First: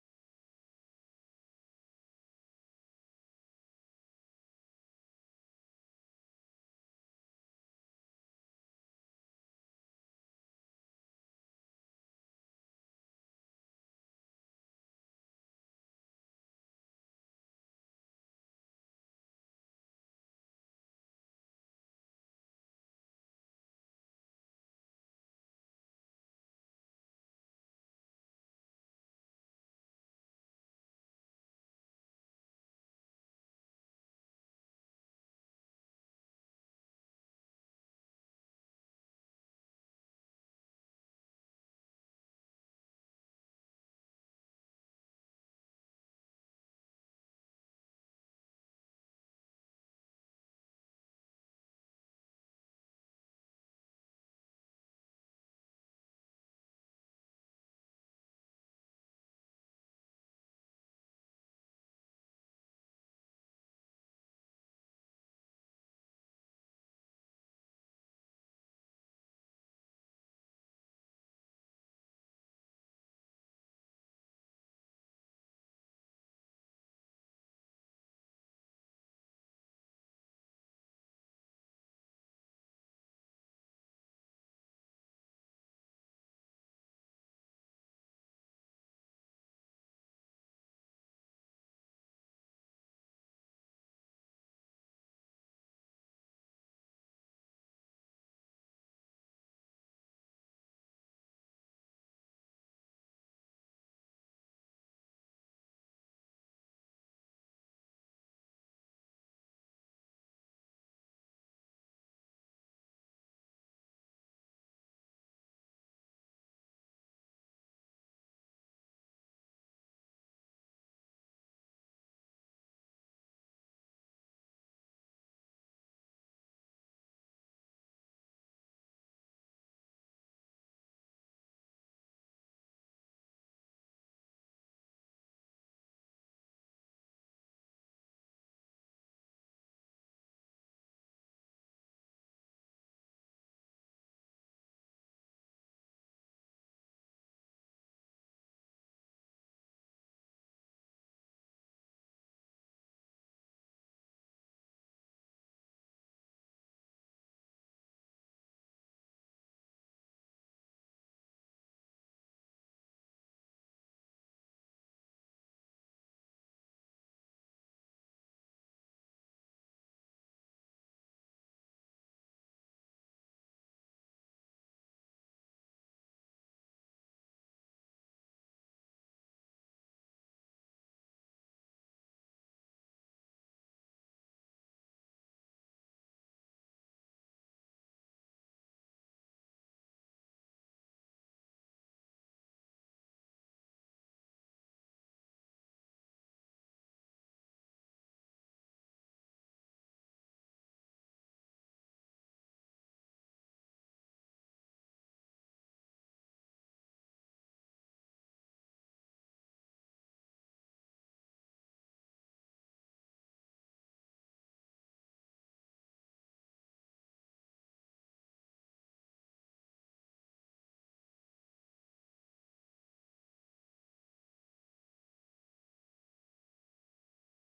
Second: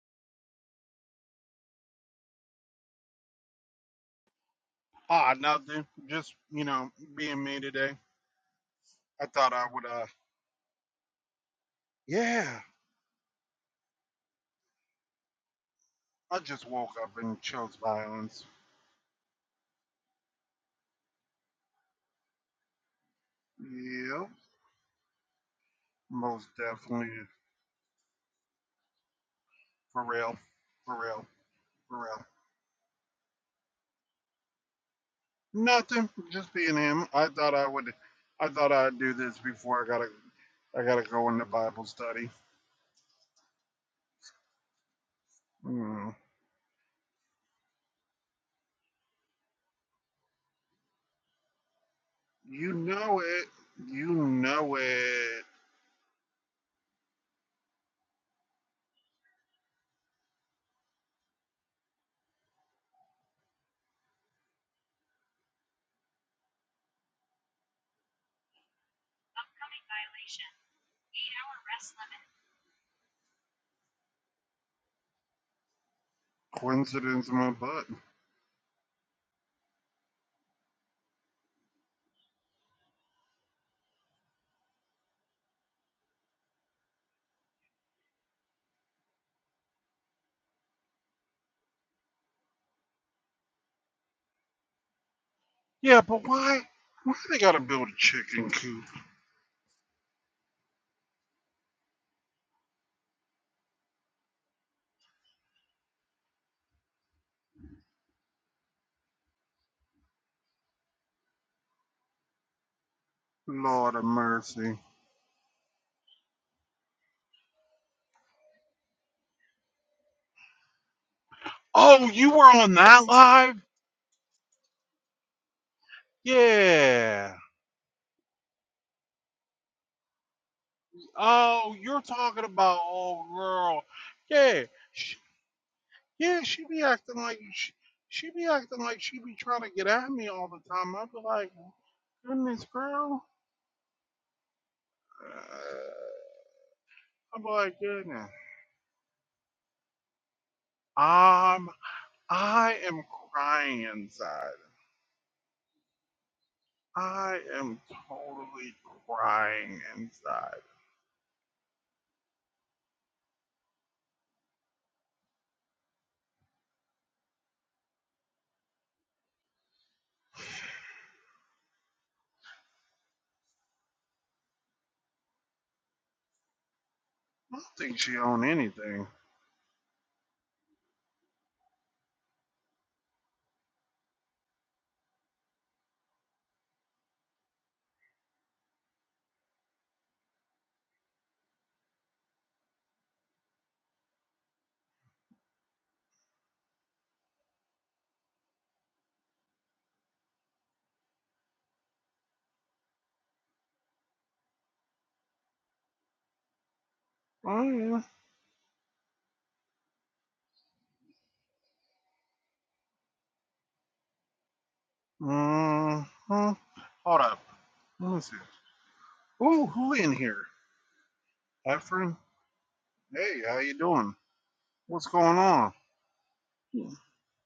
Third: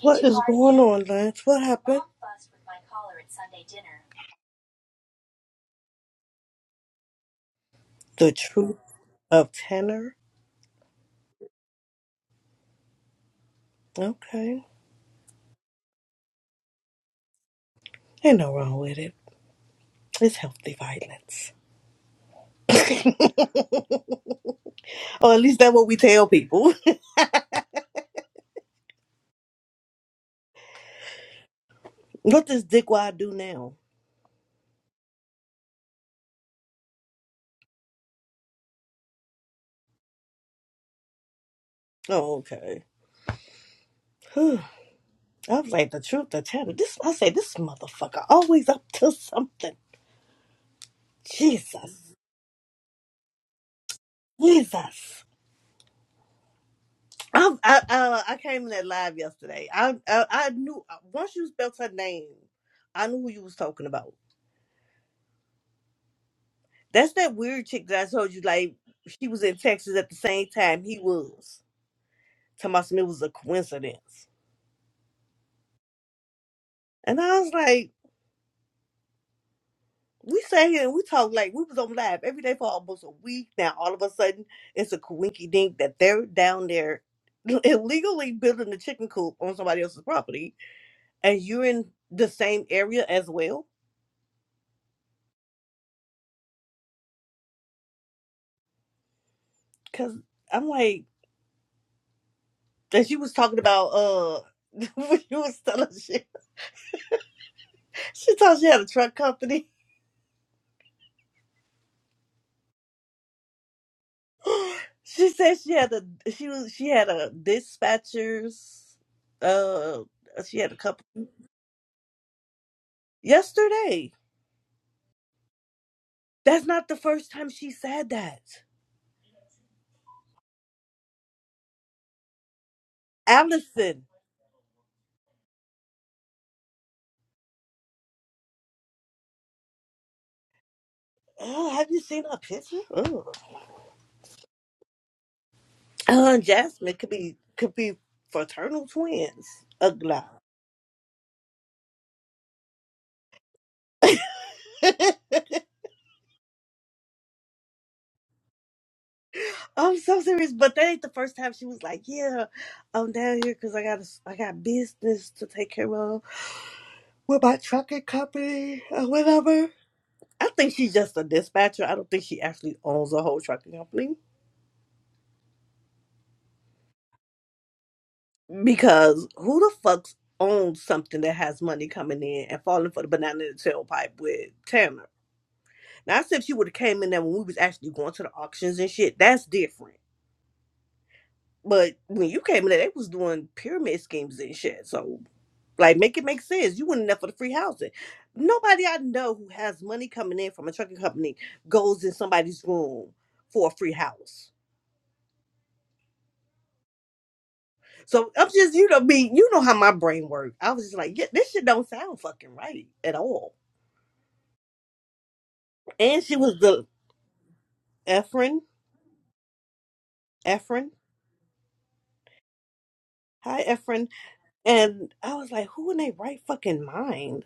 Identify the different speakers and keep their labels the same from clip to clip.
Speaker 1: What is going on, Lance? What happened?
Speaker 2: Ah, nothing. Just, you know, being me today.
Speaker 1: The truth
Speaker 2: I
Speaker 1: of
Speaker 2: thought I would, uh,
Speaker 1: tenor.
Speaker 2: yeah.
Speaker 1: Okay.
Speaker 2: I just woke up and chose
Speaker 1: Ain't
Speaker 2: violence.
Speaker 1: no wrong with it. It's healthy violence.
Speaker 2: Yep.
Speaker 1: or at least that's what we tell
Speaker 2: Most
Speaker 1: people.
Speaker 2: definitely. For real. For real. For real.
Speaker 1: what does dickwad do now?
Speaker 2: Nothing. Just being him. I thought I would, I thought I'd do this before I gotta, I gotta go into Bible study.
Speaker 1: Oh, okay. Whew. I was like, the
Speaker 2: Mm.
Speaker 1: truth of tenor. This I say this motherfucker always up to something. Jesus.
Speaker 2: You know it. You know
Speaker 1: Jesus.
Speaker 2: it.
Speaker 1: I, I, uh, I came in that live yesterday. I, I I knew once you spelled her name, I knew who you was talking about. That's that weird chick that I told you, like, she was in Texas at the same time he was. Talking about some it was a coincidence. And
Speaker 2: Coincidence in
Speaker 1: I
Speaker 2: my
Speaker 1: was
Speaker 2: butt.
Speaker 1: like, we sat here and we talked like we was on live every day for almost a week. Now all of a sudden it's a coinky dink that they're down there illegally building a chicken coop on somebody else's property and you're in the same area as well.
Speaker 2: Yeah, but why? Why they gotta build a chicken coop?
Speaker 1: Cause I'm like, and she was talking about uh when you was telling shit. she thought she had a truck company
Speaker 2: Lord of mercy.
Speaker 1: she said she had a she was she had a dispatcher's uh she had a couple
Speaker 2: Oh, you were on that live?
Speaker 1: yesterday. That's not the first
Speaker 2: Yeah.
Speaker 1: time she said that.
Speaker 2: Oh, you're talking about old girl.
Speaker 1: Allison,
Speaker 2: Yeah. She, yeah, she be acting like she, she be acting like she be trying to get at me all the time. I'd be like,
Speaker 1: oh, have you seen her
Speaker 2: goodness,
Speaker 1: picture?
Speaker 2: girl.
Speaker 1: Oh,
Speaker 2: Uh,
Speaker 1: uh, and Jasmine could be
Speaker 2: i be
Speaker 1: could
Speaker 2: like,
Speaker 1: be
Speaker 2: goodness.
Speaker 1: fraternal twins. Ugly.
Speaker 2: Um, I am crying inside. I am totally crying
Speaker 1: I'm so serious,
Speaker 2: inside.
Speaker 1: but that ain't the first time she was like, "Yeah, I'm down here because I got I got business to take care of with my trucking company or whatever." I think she's just a dispatcher. I don't think she actually owns a whole trucking company
Speaker 2: I don't think she owned anything.
Speaker 1: because who the fuck's owns something that has money coming in and falling for the banana in the tailpipe with Tanner? Now, I said if she would have came in there when we was actually going to the auctions and shit, that's different. But when you came in there, they was doing pyramid schemes and shit. So, like, make it make sense. You went in there for the free housing. Nobody I know who has money coming in from a trucking company goes in somebody's room for a free house.
Speaker 2: Oh yeah.
Speaker 1: So I'm just, you know, me, you know how my brain works. I was just like, yeah, this shit don't sound fucking right at all. And she
Speaker 2: hmm
Speaker 1: was the
Speaker 2: Hold up. What is it?
Speaker 1: Efren,
Speaker 2: Oh, who in here?
Speaker 1: Efren,
Speaker 2: Efren? Hey, how
Speaker 1: hi
Speaker 2: you
Speaker 1: Efren,
Speaker 2: doing? What's
Speaker 1: and I
Speaker 2: going
Speaker 1: was like,
Speaker 2: on?
Speaker 1: who in their right fucking mind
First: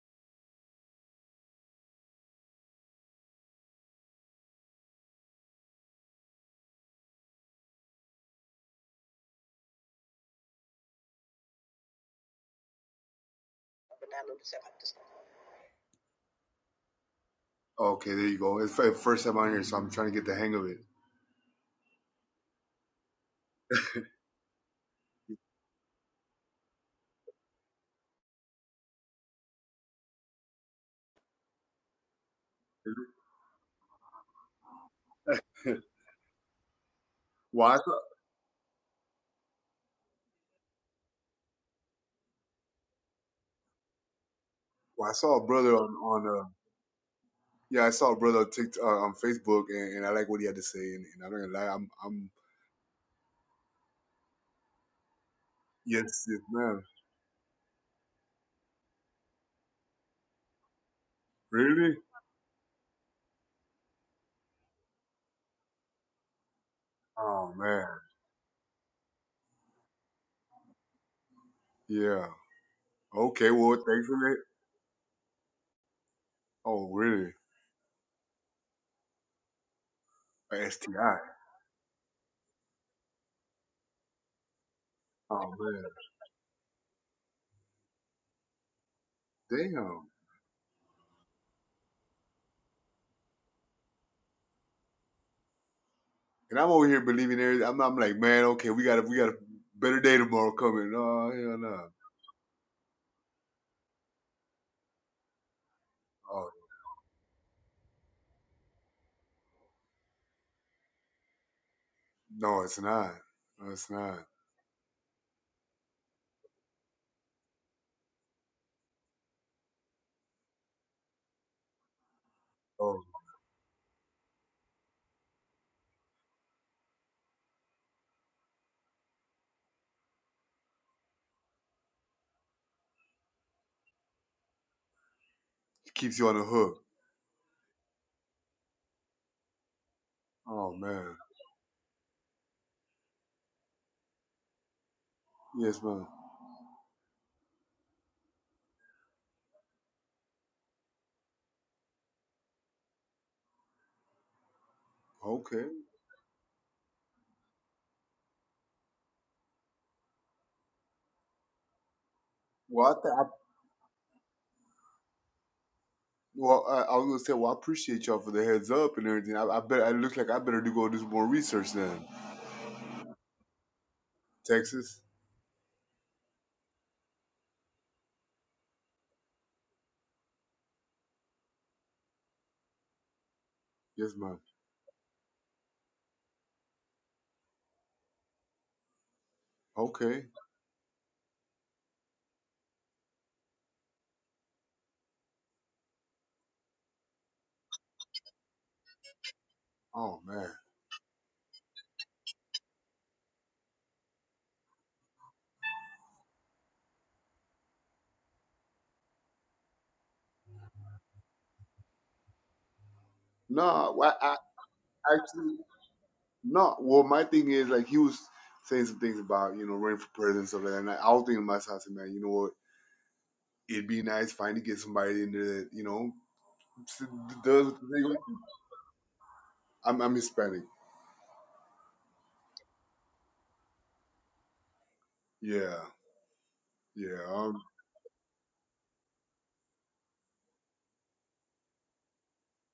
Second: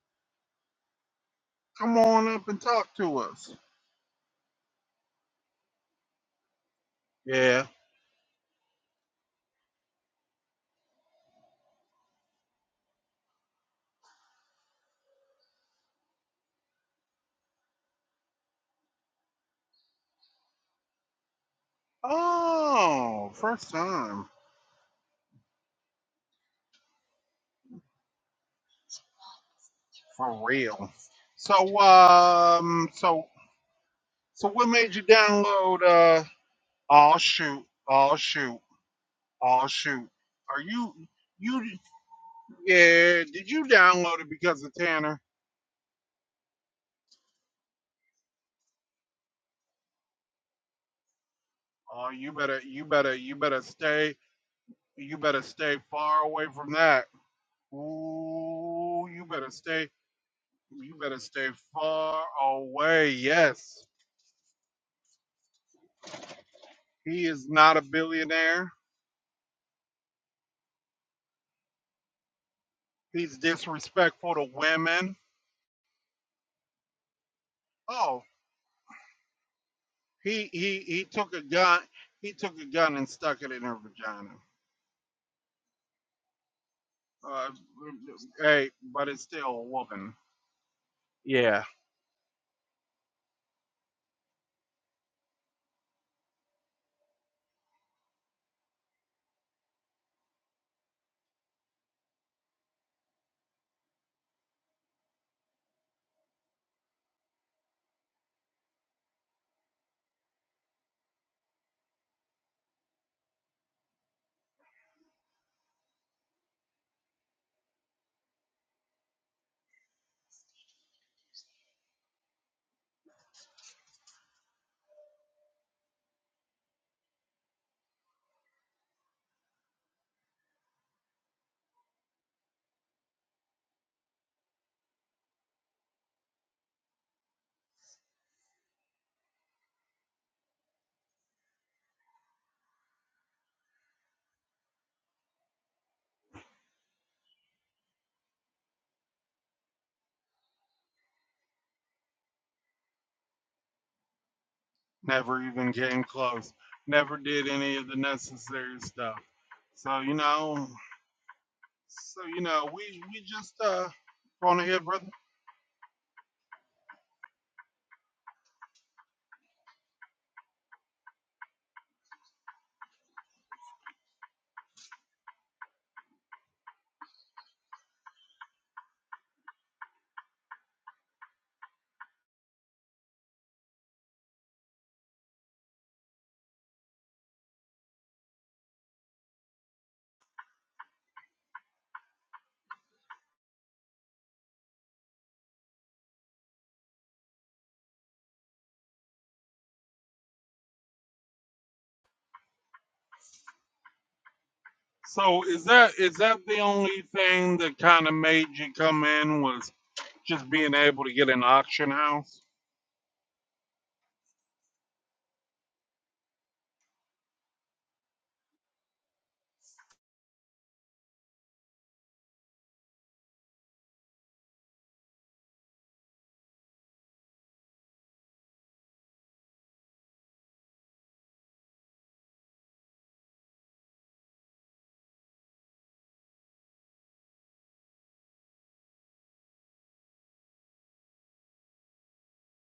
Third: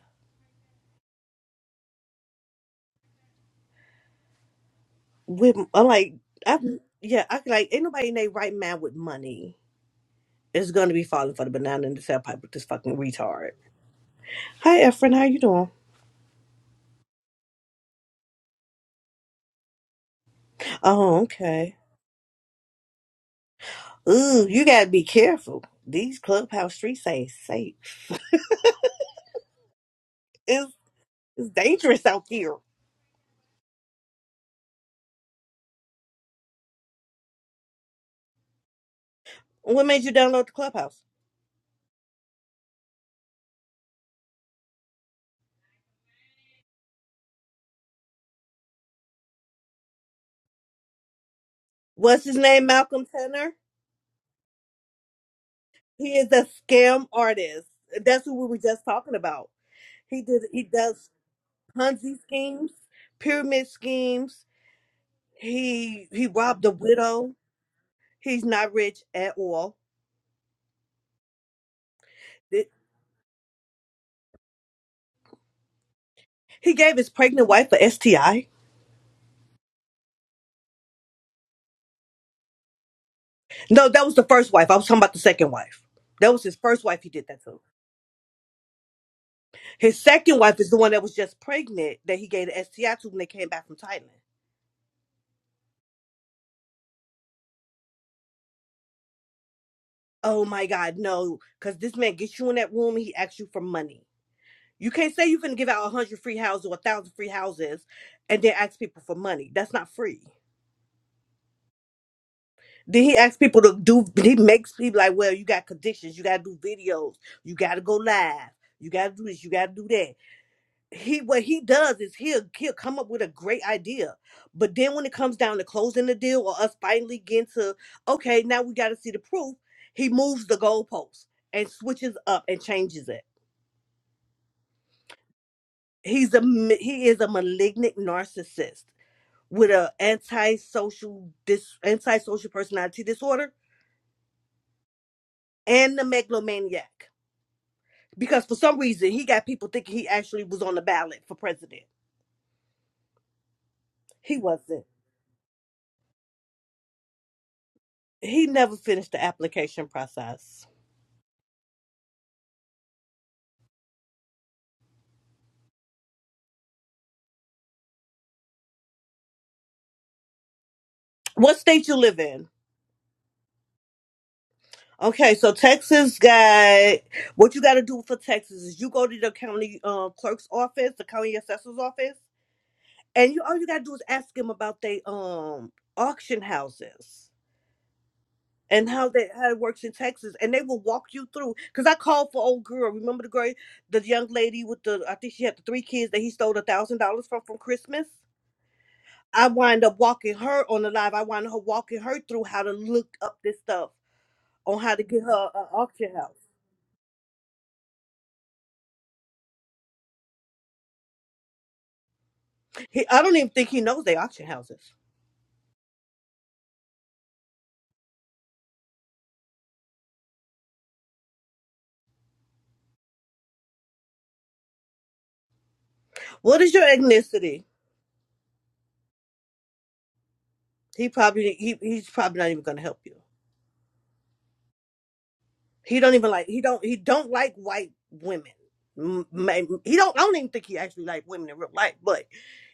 Speaker 2: Come on up and talk to us.
Speaker 1: with? I'm like, I yeah, I could
Speaker 2: Yeah.
Speaker 1: like ain't nobody in their right mind with money is gonna be falling for the banana in the tailpipe with this fucking retard. Hi Efren, how you doing?
Speaker 3: Okay, there you come on here, so I'm trying to do
Speaker 1: Oh, okay.
Speaker 2: Oh, first time.
Speaker 1: Ooh, you gotta be careful. These clubhouse streets ain't safe.
Speaker 2: For
Speaker 1: It's
Speaker 2: real.
Speaker 1: it's
Speaker 2: So
Speaker 1: dangerous out here.
Speaker 2: um so so what made you
Speaker 3: it.
Speaker 2: download uh oh shoot,
Speaker 3: well, I, saw-
Speaker 2: oh shoot, oh
Speaker 1: What made
Speaker 2: shoot.
Speaker 1: you download the
Speaker 2: Are you
Speaker 1: Clubhouse?
Speaker 2: you yeah, did you download it because of
Speaker 3: well, I
Speaker 2: Tanner?
Speaker 3: saw a brother on on uh, yeah, I saw a brother on TikTok, uh, on Facebook, and, and I like what he had to say, and, and I'm not gonna lie, I'm
Speaker 2: Oh
Speaker 1: What's
Speaker 3: I'm
Speaker 2: you
Speaker 1: his
Speaker 2: better
Speaker 1: name?
Speaker 2: you
Speaker 1: Malcolm
Speaker 2: better you
Speaker 1: Tanner.
Speaker 2: better stay you better stay
Speaker 1: He
Speaker 2: far
Speaker 3: yes,
Speaker 1: is
Speaker 3: yes,
Speaker 2: away
Speaker 1: a
Speaker 2: from
Speaker 3: man,
Speaker 2: that.
Speaker 1: scam artist. That's who we were just
Speaker 2: Ooh,
Speaker 1: talking
Speaker 2: you
Speaker 1: about.
Speaker 2: better stay.
Speaker 1: He did. He
Speaker 2: You
Speaker 1: does
Speaker 2: better stay
Speaker 3: really?
Speaker 1: Ponzi
Speaker 2: far
Speaker 1: schemes,
Speaker 2: away.
Speaker 1: pyramid
Speaker 2: Yes,
Speaker 1: schemes. He he robbed a
Speaker 2: he
Speaker 1: widow.
Speaker 2: is
Speaker 3: Oh
Speaker 2: not a
Speaker 3: man,
Speaker 1: He's
Speaker 2: billionaire.
Speaker 1: not rich at all.
Speaker 3: yeah.
Speaker 1: Th-
Speaker 2: He's
Speaker 3: Okay, well, thanks for
Speaker 2: disrespectful
Speaker 3: that.
Speaker 2: to women.
Speaker 1: He
Speaker 3: Oh,
Speaker 1: gave his
Speaker 3: really?
Speaker 1: pregnant wife a
Speaker 2: Oh,
Speaker 1: STI.
Speaker 2: he
Speaker 3: A
Speaker 2: he he
Speaker 3: STI?
Speaker 2: took a gun. He took a gun and stuck it in her
Speaker 1: No, that was the
Speaker 2: vagina.
Speaker 1: first wife. I was talking about the second
Speaker 3: Oh
Speaker 1: wife.
Speaker 3: man,
Speaker 1: That was his first wife. He did that
Speaker 2: Uh,
Speaker 1: to.
Speaker 2: hey, but it's still a
Speaker 1: His
Speaker 3: damn.
Speaker 2: woman.
Speaker 1: second wife is the one that was just
Speaker 2: Yeah,
Speaker 1: pregnant that he gave the STI to when they came back from Thailand.
Speaker 3: And I'm over here believing everything. I'm, I'm like, man, okay, we got a we got a better day
Speaker 1: Oh
Speaker 3: tomorrow
Speaker 1: my
Speaker 3: coming.
Speaker 1: God,
Speaker 3: Oh
Speaker 1: no.
Speaker 3: hell
Speaker 1: Because
Speaker 3: no.
Speaker 1: this man gets you in that room and he asks you for money. You can't say you're going to give out a 100 free
Speaker 3: Oh
Speaker 1: houses or a 1,000 free houses and then ask people for money. That's not free.
Speaker 3: no, it's
Speaker 1: Then
Speaker 3: not.
Speaker 1: he asks people
Speaker 3: No,
Speaker 1: to
Speaker 3: it's
Speaker 1: do,
Speaker 3: not.
Speaker 1: he makes people like, well, you got conditions. You got to do videos. You got to go live. You got to do this. You got to do that. He What he does is he'll, he'll come
Speaker 3: Oh,
Speaker 1: up with a great idea. But then when it comes down to closing the deal or us finally getting to, okay, now we got to see the proof, he moves the goalposts and switches up and changes it
Speaker 3: it keeps you
Speaker 1: he's
Speaker 3: on
Speaker 1: a
Speaker 3: the
Speaker 1: ma-
Speaker 3: hook.
Speaker 1: he is a malignant narcissist with a
Speaker 3: Oh man.
Speaker 1: antisocial dis antisocial personality disorder
Speaker 3: Yes,
Speaker 1: and the
Speaker 3: ma'am.
Speaker 1: megalomaniac because for some reason he got people thinking he actually was on the ballot for president he wasn't
Speaker 2: never
Speaker 3: Okay.
Speaker 2: even came close. Never did any of the
Speaker 1: he never
Speaker 2: necessary
Speaker 1: finished
Speaker 2: stuff.
Speaker 1: the application
Speaker 2: So you
Speaker 1: process
Speaker 2: know, so you know,
Speaker 3: Well,
Speaker 2: we
Speaker 3: I, th-
Speaker 2: we
Speaker 3: I
Speaker 2: just uh going to hit brother.
Speaker 3: well, I, I was gonna say, well, I appreciate y'all for the heads up and everything. I, I bet it looks like I better do go do some more
Speaker 1: what
Speaker 3: research
Speaker 1: state you
Speaker 3: then.
Speaker 1: live in
Speaker 3: Texas.
Speaker 1: okay so texas got what you got to do for texas is you go to the county uh, clerk's office the county assessor's office and you all you gotta do is
Speaker 3: Yes,
Speaker 1: ask
Speaker 3: ma'am.
Speaker 1: them about they um auction houses and how that how it works in
Speaker 3: Okay.
Speaker 1: Texas, and they will walk you through. Cause I called for old girl. Remember the girl, the young lady with the I think she had the three kids that he stole a thousand dollars from from Christmas. I wind up
Speaker 3: Oh
Speaker 1: walking
Speaker 3: man.
Speaker 1: her on the live. I wind her walking her through how to look up this stuff on how to get
Speaker 2: So
Speaker 1: her
Speaker 2: is
Speaker 1: an
Speaker 2: that
Speaker 1: auction
Speaker 2: is that
Speaker 1: house.
Speaker 2: the only thing that kind of made you come in was just being able to get an auction house?
Speaker 1: He, I don't even think he
Speaker 3: No,
Speaker 1: knows they
Speaker 3: well, I,
Speaker 1: auction houses.
Speaker 3: I actually no. Well, my thing is like he was saying some things about you know running for president and stuff like that. And I, I was thinking to myself, I said, man, you know what? It'd be nice finally get somebody in there that you know
Speaker 1: What is your
Speaker 3: s-
Speaker 1: ethnicity?
Speaker 3: does. what they- want. I'm I'm Hispanic.
Speaker 1: He probably he, he's probably not even gonna help you.
Speaker 3: Yeah.
Speaker 1: He don't even like he don't he
Speaker 3: Yeah.
Speaker 1: don't like
Speaker 3: Um,
Speaker 1: white women. M- may- He don't I don't even think he actually like women in real life, but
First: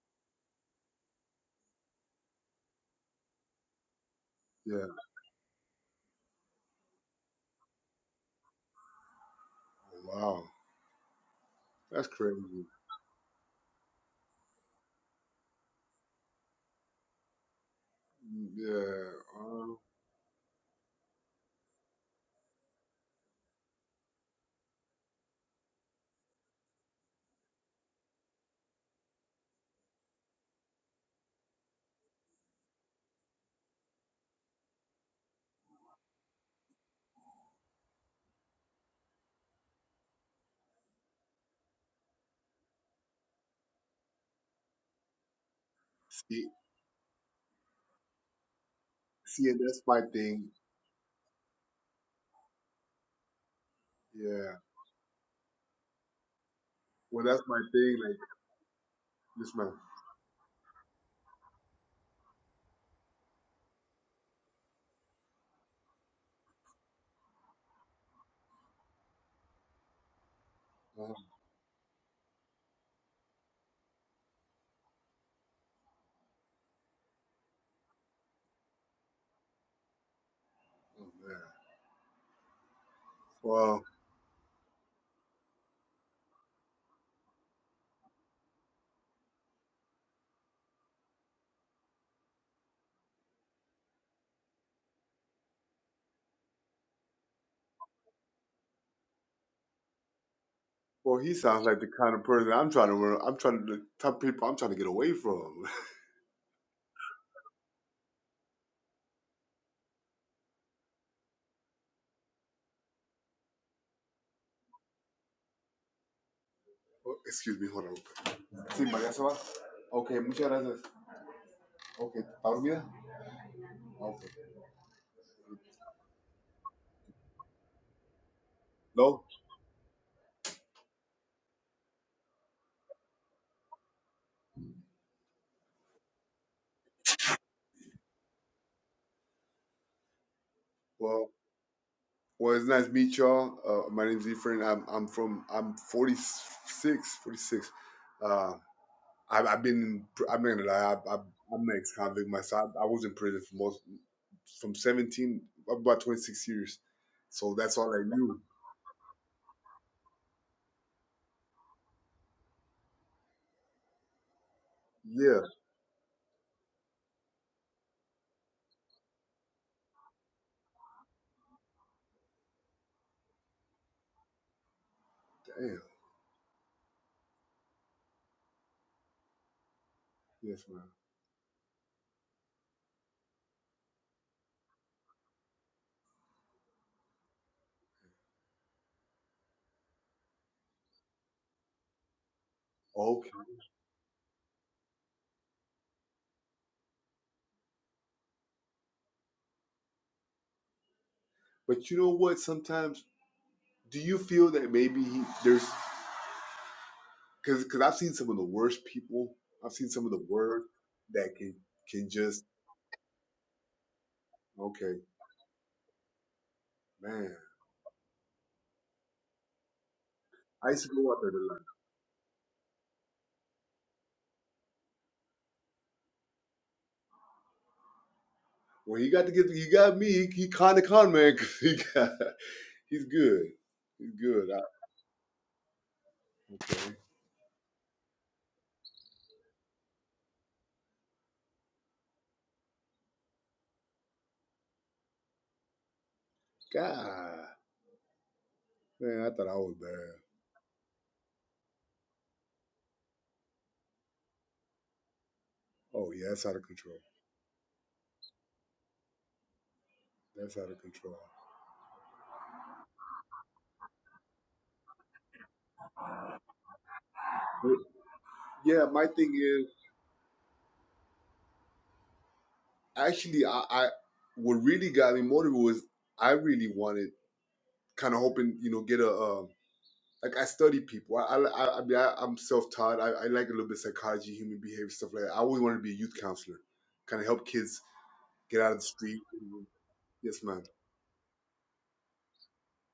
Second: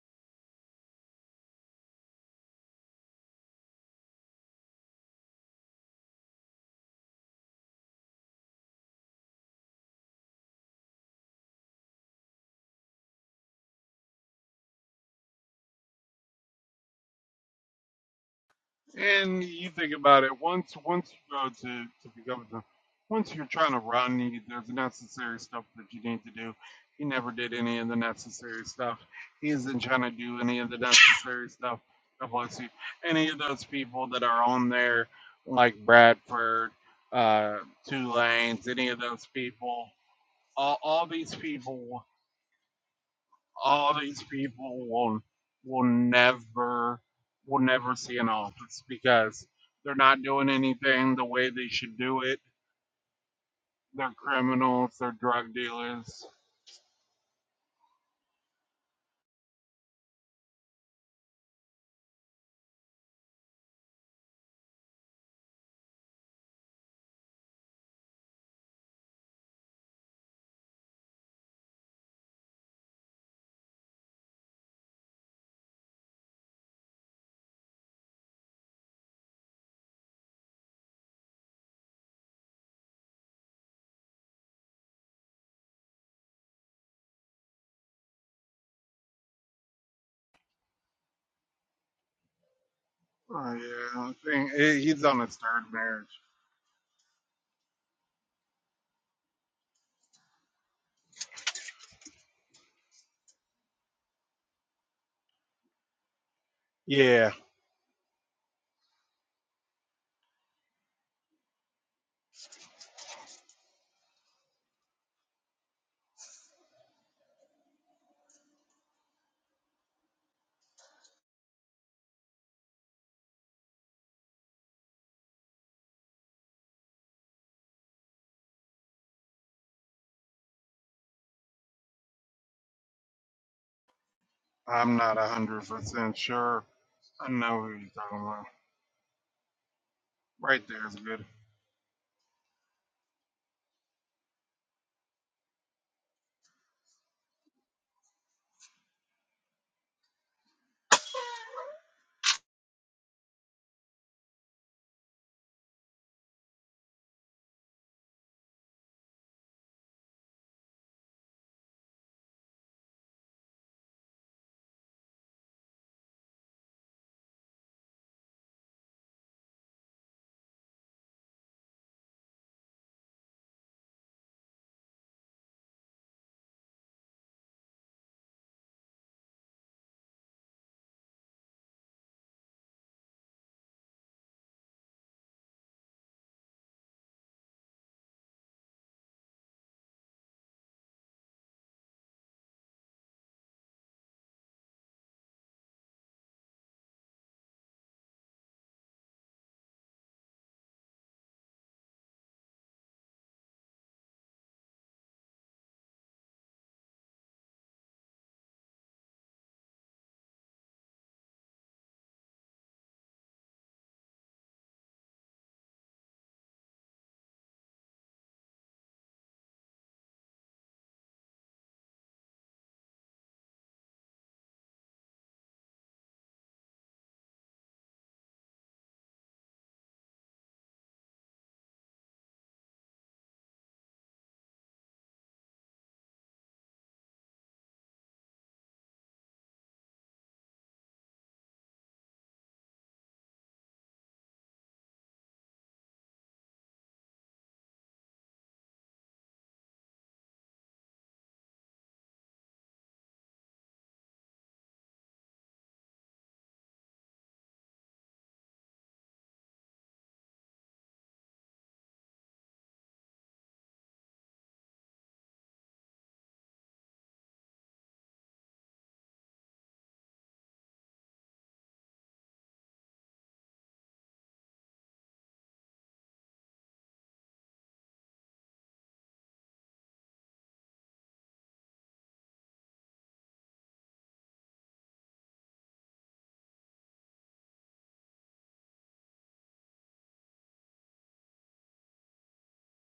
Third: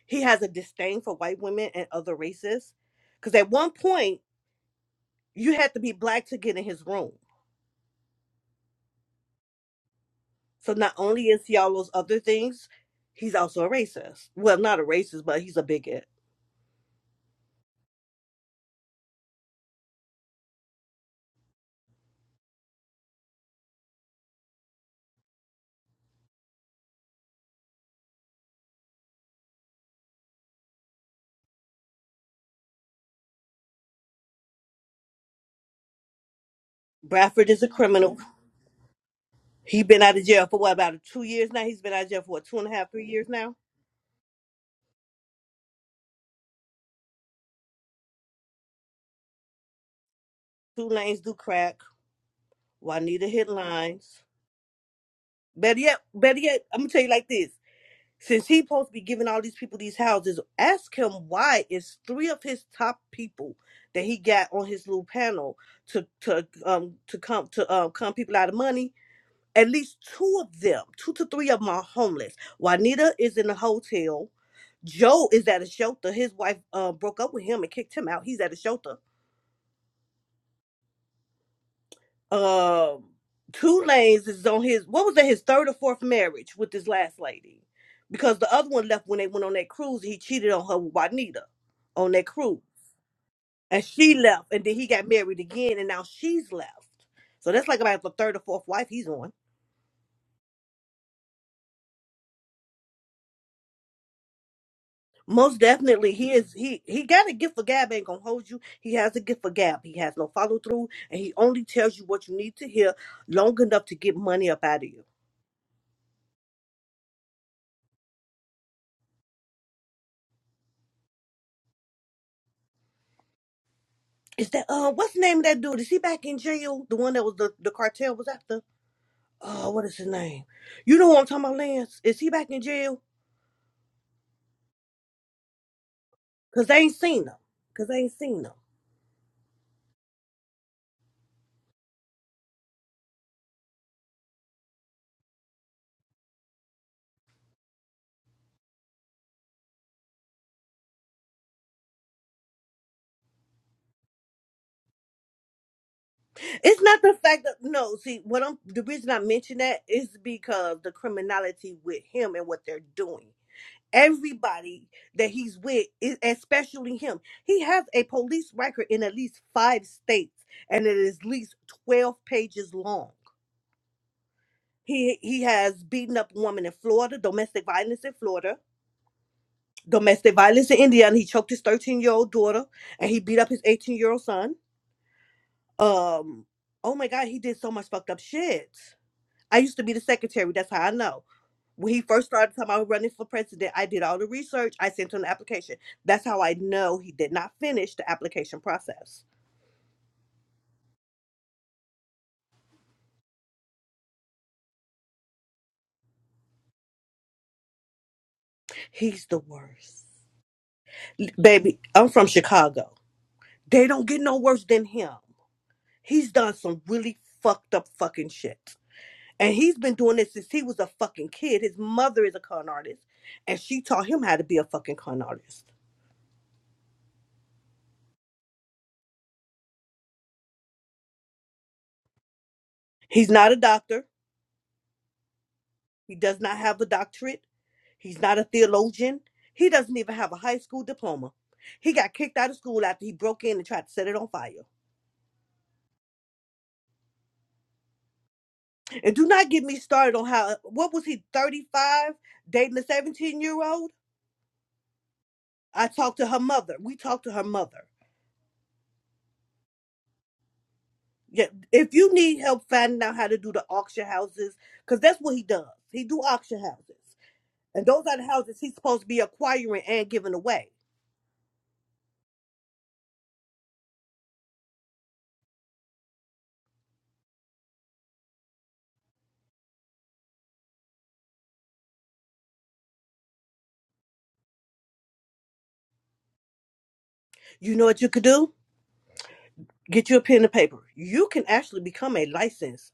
Speaker 1: he has a disdain for white women and other races. Because at one point
Speaker 3: yeah.
Speaker 1: you had to be black to get in his room.
Speaker 3: Wow.
Speaker 1: So not only is he all those
Speaker 3: That's
Speaker 1: other
Speaker 3: crazy.
Speaker 1: things, he's also a racist. Well, not a racist, but he's a bigot.
Speaker 3: Yeah.
Speaker 2: And you
Speaker 3: Um,
Speaker 2: think about it once once you go to to become the once you're trying to run, you, there's necessary stuff that you need to do. He never did any of the necessary stuff. He isn't trying to do any of the necessary stuff. God bless you. Any of those people that are on there, like Bradford,
Speaker 1: Bradford
Speaker 2: uh,
Speaker 1: is a
Speaker 2: Two
Speaker 1: criminal.
Speaker 2: Lanes, any of those
Speaker 1: He
Speaker 2: people
Speaker 1: been out of jail for what
Speaker 2: all,
Speaker 1: about
Speaker 2: all
Speaker 1: two
Speaker 2: these
Speaker 1: years now? He's been out
Speaker 2: people,
Speaker 1: of jail for what two and a half, three years now.
Speaker 2: all these people will will
Speaker 3: see,
Speaker 2: never will never see an office because
Speaker 3: see, and that's
Speaker 2: they're
Speaker 3: my
Speaker 2: not
Speaker 3: thing.
Speaker 2: doing
Speaker 1: Two
Speaker 2: anything
Speaker 1: Lanes
Speaker 2: the
Speaker 1: Do
Speaker 2: way they
Speaker 1: Crack,
Speaker 2: should do it.
Speaker 1: Juanita Hit
Speaker 2: They're
Speaker 1: Lines.
Speaker 3: Yeah.
Speaker 2: criminals. They're drug
Speaker 1: Better yet,
Speaker 2: dealers.
Speaker 1: better yet, I'm gonna tell you
Speaker 3: Well,
Speaker 1: like
Speaker 3: that's
Speaker 1: this.
Speaker 3: my thing. Like
Speaker 1: Since he supposed to be giving all
Speaker 3: this
Speaker 1: these
Speaker 3: man.
Speaker 1: people these houses, ask him why it's three of his top people that he got on his little panel to to um to come to um come people out of money. At least two of them, two
Speaker 3: Oh,
Speaker 1: to three of them are homeless. Juanita is in a hotel. Joe is at a shelter. His wife uh, broke up with him and kicked him out. He's at a shelter.
Speaker 3: oh, man.
Speaker 1: um
Speaker 3: Well,
Speaker 1: two lanes is on his what was that his third or fourth marriage with this last lady because the other one left when they went on that cruise he cheated on her with juanita on that cruise
Speaker 2: Oh
Speaker 1: and
Speaker 2: yeah, I
Speaker 1: she left
Speaker 2: think
Speaker 1: and then
Speaker 2: he-
Speaker 1: he
Speaker 2: he's
Speaker 1: got
Speaker 2: on his
Speaker 1: married
Speaker 2: third
Speaker 1: again and now
Speaker 2: marriage.
Speaker 1: she's left so that's like about the third or fourth wife he's on
Speaker 3: well, he sounds like the kind of person I'm trying to. run- I'm trying to the type of people I'm trying to get away
Speaker 1: most
Speaker 3: from.
Speaker 1: definitely he is he he got
Speaker 2: Yeah,
Speaker 1: a gift for gab ain't gonna hold you he has a gift for gab he has no follow-through and he only tells you what you need to hear long enough to get money up out of you
Speaker 3: Oh, excuse me. Hold on. Sí, María se va. Okay, muchas gracias. Okay, ¿está dormida? Okay.
Speaker 1: Is that uh what's the name of that dude? Is he back in jail? The one that was the, the cartel was after?
Speaker 3: No.
Speaker 1: Oh, what is his name? You know what I'm talking about, Lance? Is he back in jail?
Speaker 2: I'm not a hundred percent sure.
Speaker 1: Cause they ain't seen
Speaker 2: I
Speaker 1: him.
Speaker 2: know who
Speaker 1: Cause
Speaker 2: you're
Speaker 1: they ain't
Speaker 2: talking
Speaker 1: seen
Speaker 2: about.
Speaker 1: him.
Speaker 2: Right there is good.
Speaker 3: Well, well, it's nice to meet y'all. Uh, my name's Efrain. I'm I'm from I'm 46, 46. uh, I've I've been in pr I'm not gonna lie, i i I'm an ex-convict myself. I was in prison for most from 17 up about 26 years.
Speaker 1: It's not the fact
Speaker 3: So
Speaker 1: that
Speaker 3: that's all
Speaker 1: no,
Speaker 3: I
Speaker 1: see
Speaker 3: knew.
Speaker 1: what I'm the reason I mention that is because the criminality with him and what they're doing. Everybody that
Speaker 3: Yeah,
Speaker 1: he's with, is, especially him, he has a police record in at least five states, and it is at least twelve pages long. He he
Speaker 3: damn.
Speaker 1: has beaten up a woman in Florida, domestic violence in Florida, domestic
Speaker 3: Yes,
Speaker 1: violence in
Speaker 3: man.
Speaker 1: Indiana. He choked his 13 year old daughter and he beat up his 18 year old son. Um, oh my God, he did so much fucked up shit. I used to be the secretary. That's how I know. When he first started talking about running for
Speaker 3: Okay.
Speaker 1: president, I did all the research. I sent him the application. That's how I know he did not finish the application process.
Speaker 3: But you know what? Sometimes do you feel that maybe he, there's because because I've seen some of the worst
Speaker 1: He's
Speaker 3: people.
Speaker 1: the
Speaker 3: I've seen some
Speaker 1: worst.
Speaker 3: of the worst
Speaker 1: L-
Speaker 3: that can
Speaker 1: Baby,
Speaker 3: can
Speaker 1: I'm from
Speaker 3: just
Speaker 1: Chicago. They don't get no worse than
Speaker 3: okay,
Speaker 1: him. He's done some really
Speaker 3: man.
Speaker 1: fucked up fucking shit. And he's been doing this since he
Speaker 3: I
Speaker 1: was a
Speaker 3: used to go out there
Speaker 1: fucking
Speaker 3: to like
Speaker 1: kid. His mother is a con artist, and she taught him how to be a fucking con artist.
Speaker 3: when he got to get he got me. He, he kind of con man. 'cause he got he's
Speaker 1: He's
Speaker 3: good.
Speaker 1: not a doctor.
Speaker 3: He's good. I,
Speaker 1: He does not have
Speaker 3: Okay.
Speaker 1: a doctorate. He's not a theologian. He doesn't even have a high school diploma. He got kicked out of school after he broke in and tried to set it on fire.
Speaker 3: God,
Speaker 1: And
Speaker 3: man,
Speaker 1: do
Speaker 3: I thought
Speaker 1: not
Speaker 3: I
Speaker 1: get
Speaker 3: was
Speaker 1: me
Speaker 3: bad.
Speaker 1: started on how, what was he, 35, dating a 17 year old? I
Speaker 3: Oh
Speaker 1: talked to
Speaker 3: yeah,
Speaker 1: her
Speaker 3: that's out of
Speaker 1: mother. We
Speaker 3: control.
Speaker 1: talked to her mother.
Speaker 3: That's out of control.
Speaker 1: Yeah, if you need help finding out how to do the auction houses, because that's what he does. He do auction houses,
Speaker 3: But,
Speaker 1: and those are the houses he's
Speaker 3: yeah,
Speaker 1: supposed
Speaker 3: my
Speaker 1: to be
Speaker 3: thing is
Speaker 1: acquiring and giving away.
Speaker 3: actually I, I what really got me motivated was I really wanted kind of hoping you know get a um, like I study people. I I, I, I mean I, I'm self taught. I, I like a little bit of psychology, human behavior stuff like that. I always wanted to be a youth counselor, kind of help
Speaker 1: You
Speaker 3: kids
Speaker 1: know what you could do?
Speaker 3: get out of the street.
Speaker 1: Get you a pen
Speaker 3: Yes,
Speaker 1: and
Speaker 3: ma'am.
Speaker 1: paper. You can actually become a licensed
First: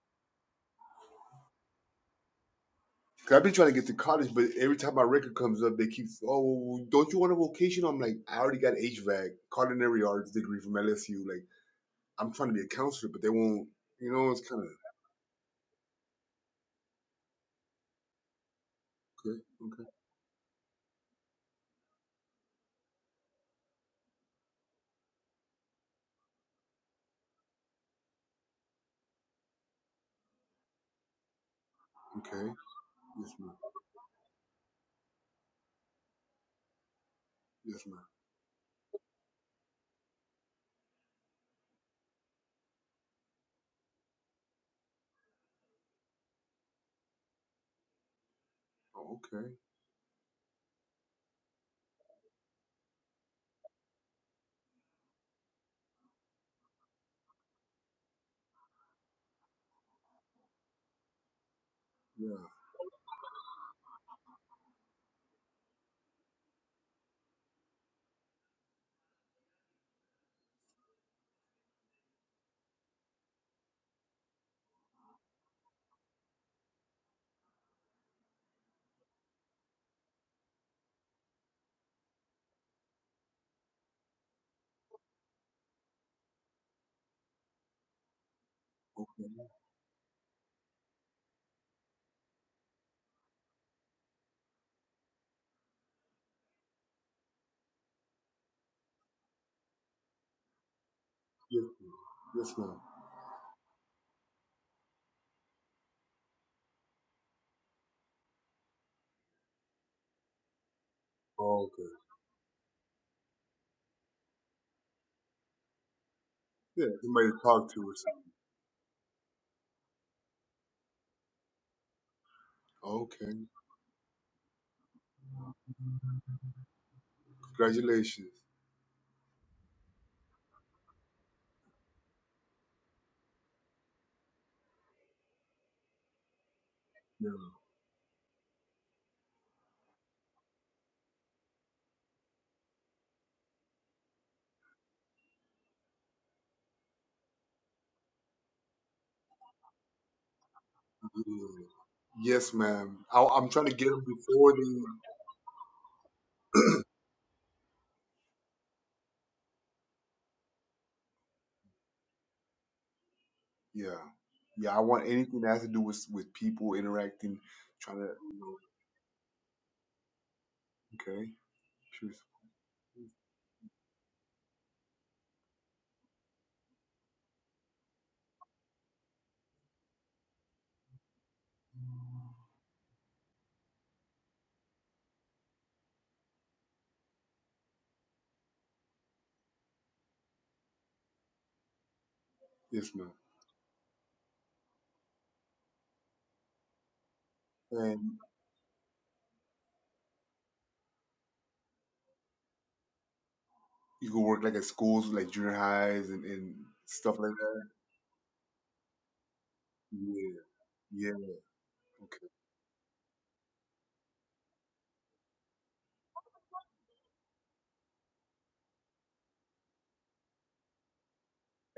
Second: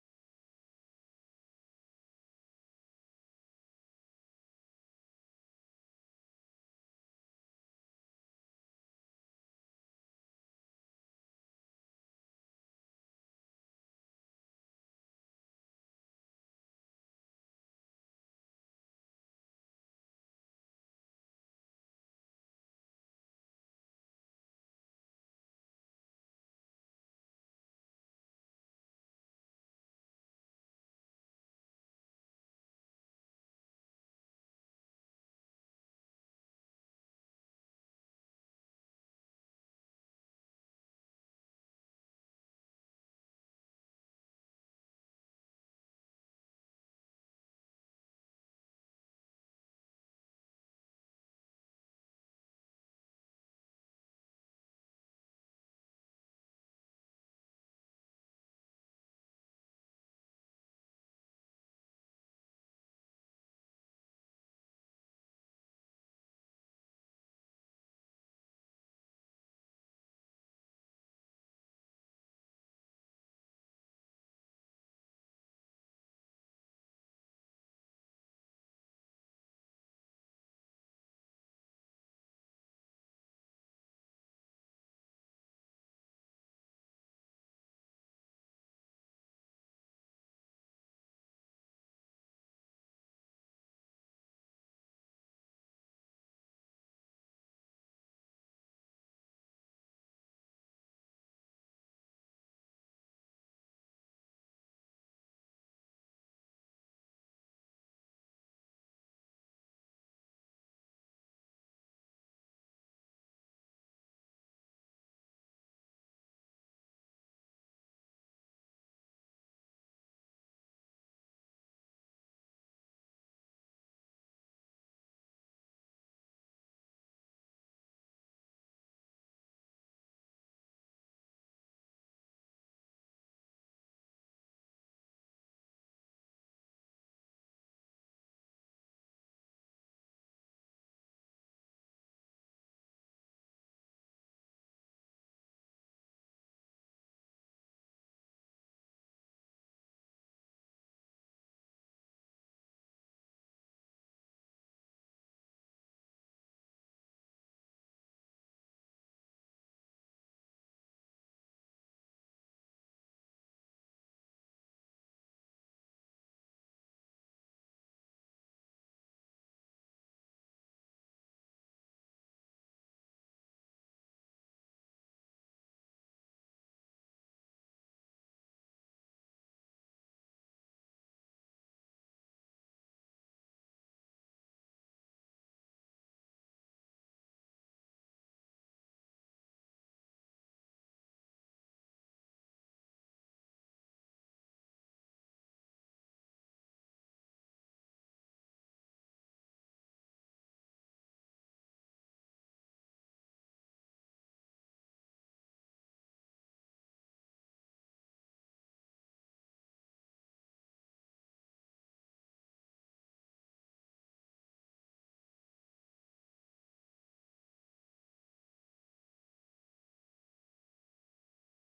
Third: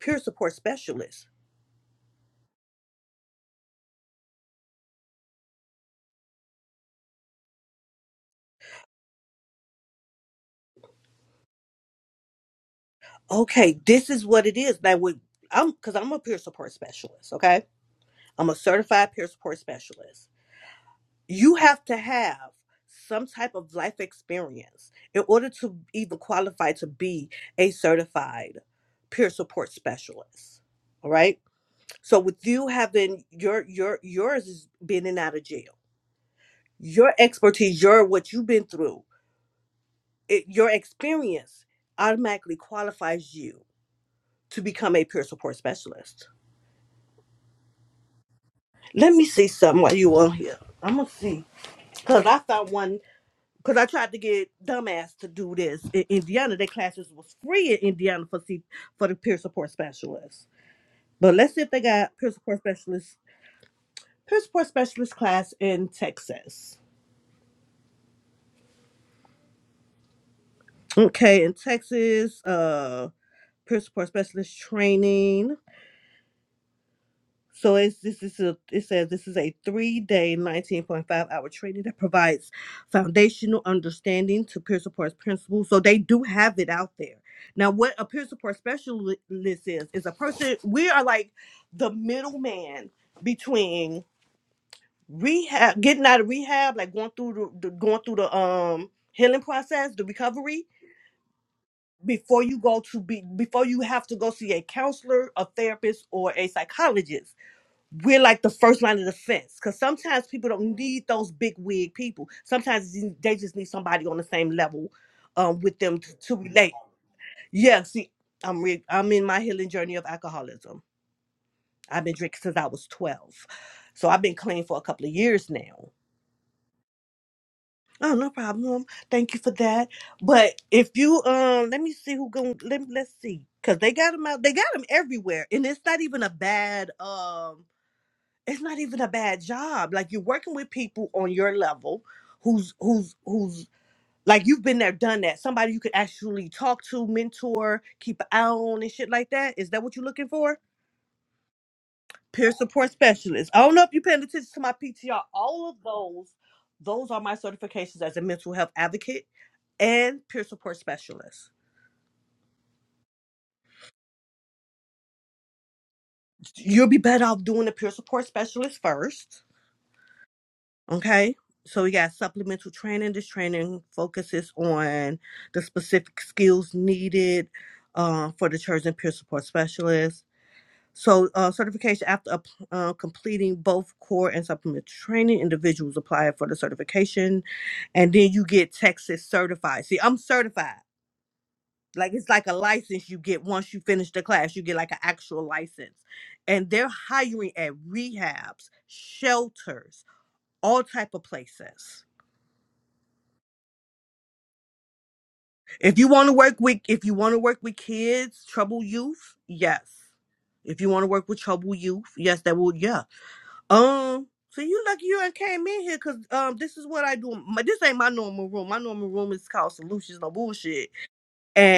Speaker 1: peer support specialist.
Speaker 3: 'Cause I've been trying to get to college, but every time my record comes up, they keep, oh, don't you want a vocation? I'm like, I already got HVAC, culinary arts degree from LSU. Like, I'm trying to be a counselor, but they won't,
Speaker 1: Okay, this
Speaker 3: you
Speaker 1: is
Speaker 3: know, it's
Speaker 1: what it
Speaker 3: kind of,
Speaker 1: is. Now, with I'm because I'm a peer support specialist. okay? I'm a certified peer
Speaker 3: okay,
Speaker 1: support
Speaker 3: okay,
Speaker 1: specialist. You have to have some type of life experience in order to even qualify to be a certified peer support specialist. All right. So with
Speaker 3: okay.
Speaker 1: you having
Speaker 3: Yes, ma'am.
Speaker 1: your your yours is being in and out of jail, your
Speaker 3: Yes,
Speaker 1: expertise, your
Speaker 3: ma'am.
Speaker 1: what you've been through, it, your experience automatically qualifies you to become a peer support specialist. Let
Speaker 3: Oh,
Speaker 1: me
Speaker 3: okay.
Speaker 1: see something while you on here. I'm gonna see because I found one Cause I tried to get dumbass to do this in Indiana. Their classes was free in Indiana for see for the peer support specialists. But let's see if they got peer
Speaker 3: Yeah.
Speaker 1: support specialists peer support specialist class in Texas. Okay, in Texas, uh, peer support specialist training. So it's this is a, it says this is a three-day, 19.5-hour training that provides foundational understanding to peer support principles. So they do have it out there. Now, what a peer support specialist
Speaker 3: Okay.
Speaker 1: is is a person. We are like the middleman between rehab, getting out of rehab, like going through the, the going through the um healing process, the recovery
Speaker 3: Yes, ma'am.
Speaker 1: before
Speaker 3: Yes,
Speaker 1: you
Speaker 3: ma'am.
Speaker 1: go to be before you have to go see a counselor, a therapist, or a psychologist we're like the first line of defense because sometimes people don't need those big
Speaker 3: Oh, okay.
Speaker 1: wig people. Sometimes you- they just need somebody on the same level um, with them to, to relate.
Speaker 3: Yeah, somebody to talk to
Speaker 1: Yeah,
Speaker 3: or
Speaker 1: see,
Speaker 3: something.
Speaker 1: I'm re- I'm in my healing journey of alcoholism. I've been drinking since I was
Speaker 3: oh, Okay.
Speaker 1: 12, so I've been clean for a couple of years now. Oh,
Speaker 3: Congratulations.
Speaker 1: no problem. Thank you for that. But if you um, let me see who going. Let let's see, cause they got them out. They got them everywhere, and it's not even a bad
Speaker 3: Yeah.
Speaker 1: um. it's not even a bad job. Like you're working with people on your level who's who's who's like you've been there, done that. Somebody you could actually talk to, mentor, keep an eye on and shit like that. Is that what you're looking for?
Speaker 3: yeah. yeah, yeah,
Speaker 1: Peer
Speaker 3: Yes,
Speaker 1: support
Speaker 3: ma'am. I, I'm
Speaker 1: specialist. I
Speaker 3: trying to
Speaker 1: don't know
Speaker 3: get
Speaker 1: if you're
Speaker 3: them
Speaker 1: paying attention
Speaker 3: before
Speaker 1: to my
Speaker 3: the
Speaker 1: PTR. All of those, those are my certifications as a mental health advocate and peer support specialist.
Speaker 3: Yeah. Yeah, I want anything that has to do with with people
Speaker 1: You'll be better
Speaker 3: interacting,
Speaker 1: off doing the peer
Speaker 3: trying to,
Speaker 1: support
Speaker 3: you know,
Speaker 1: specialist first
Speaker 3: okay,
Speaker 1: Okay. So we
Speaker 3: sure.
Speaker 1: got supplemental training. This training focuses on the specific skills needed uh, for the church and peer support specialist. So uh, certification after up- uh, completing both core and supplemental training, individuals apply for the certification, and then you get Texas certified. See, I'm certified. Like it's like a
Speaker 3: Yes,
Speaker 1: license
Speaker 3: ma'am.
Speaker 1: you get once you finish the class. You get like an actual license, and they're hiring at
Speaker 3: And
Speaker 1: rehabs, shelters, all type of places.
Speaker 3: you can work like at schools, like junior
Speaker 1: If you
Speaker 3: highs and,
Speaker 1: want to
Speaker 3: and
Speaker 1: work with if you
Speaker 3: stuff like
Speaker 1: want to
Speaker 3: that.
Speaker 1: work with kids, trouble youth, yes.
Speaker 3: Yeah,
Speaker 1: If you want to
Speaker 3: yeah,
Speaker 1: work with trouble youth,
Speaker 3: okay.
Speaker 1: yes, that will yeah. Um, so you lucky you ain't came in here because um this is what I do. My, this ain't my normal room. My normal room is called Solutions No Bullshit.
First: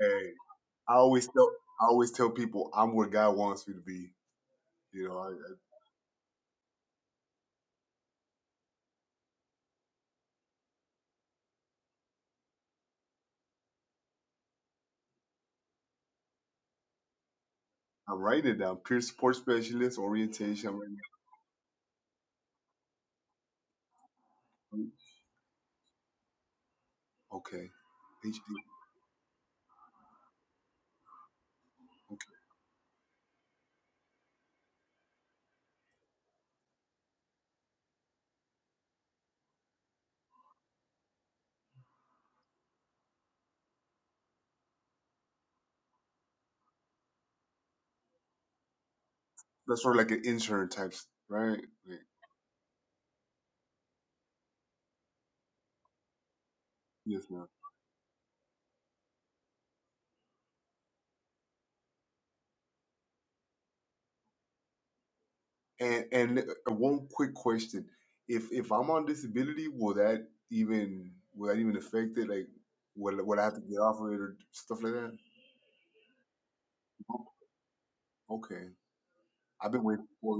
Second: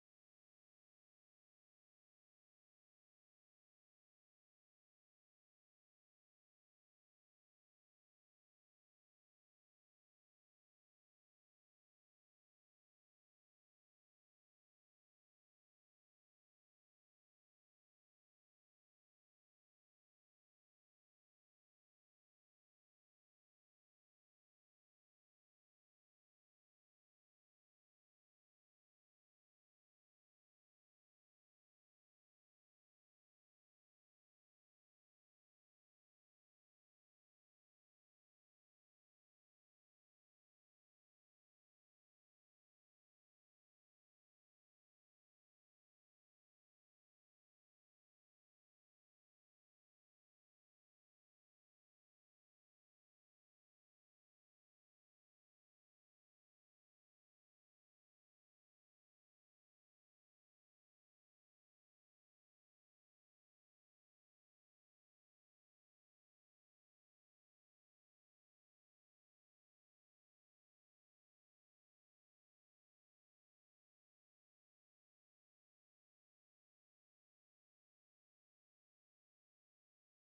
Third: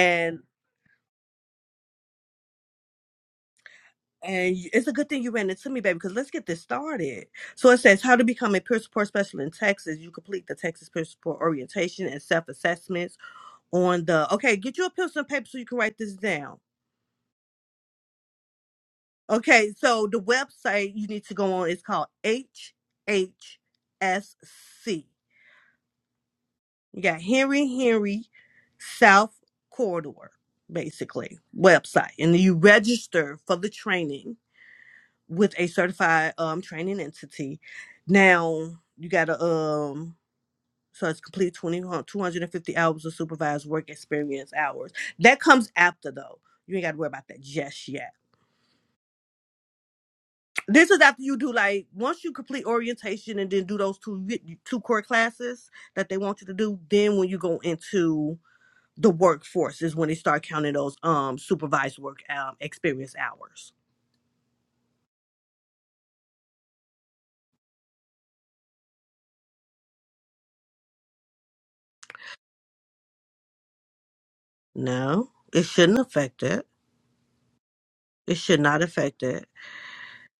Speaker 3: Hey, I always tell I always tell people I'm where God wants me to be.
Speaker 1: and you- it's a
Speaker 3: You
Speaker 1: good
Speaker 3: know,
Speaker 1: thing
Speaker 3: I,
Speaker 1: you ran
Speaker 3: I,
Speaker 1: into me, baby, because let's get this started. So it says how to become a peer support specialist in Texas. You complete the Texas peer support orientation and self assessments on the okay. Get you a pencil and paper so you can write this down.
Speaker 3: I'm writing it down. Peer support
Speaker 1: Okay,
Speaker 3: specialist,
Speaker 1: so the
Speaker 3: orientation. I'm
Speaker 1: website
Speaker 3: writing
Speaker 1: you need to go on is called HHSC.
Speaker 3: it down.
Speaker 1: You got Henry
Speaker 3: Okay,
Speaker 1: Henry
Speaker 3: HD.
Speaker 1: South Corridor, basically, website. And then you register for the training with a certified um training entity. Now you gotta um so it's complete 20, 250 hours of supervised work experience hours. That comes after though. You ain't gotta worry about that just yet
Speaker 3: That's sort of like an intern
Speaker 1: This
Speaker 3: type,
Speaker 1: is after you
Speaker 3: right?
Speaker 1: do like
Speaker 3: Like,
Speaker 1: once you complete orientation and then do those two two core classes that they want you to do. Then
Speaker 3: yes,
Speaker 1: when
Speaker 3: ma'am.
Speaker 1: you go into the workforce is when they start counting those um supervised work um experience hours.
Speaker 3: And and one quick question: If if I'm on disability, will that even will that even affect it? Like, will will I have to get off of it or stuff like that?
Speaker 1: No, it shouldn't affect it.
Speaker 3: Nope.
Speaker 1: It should
Speaker 3: Okay,
Speaker 1: not affect it.
Speaker 3: I've been waiting for.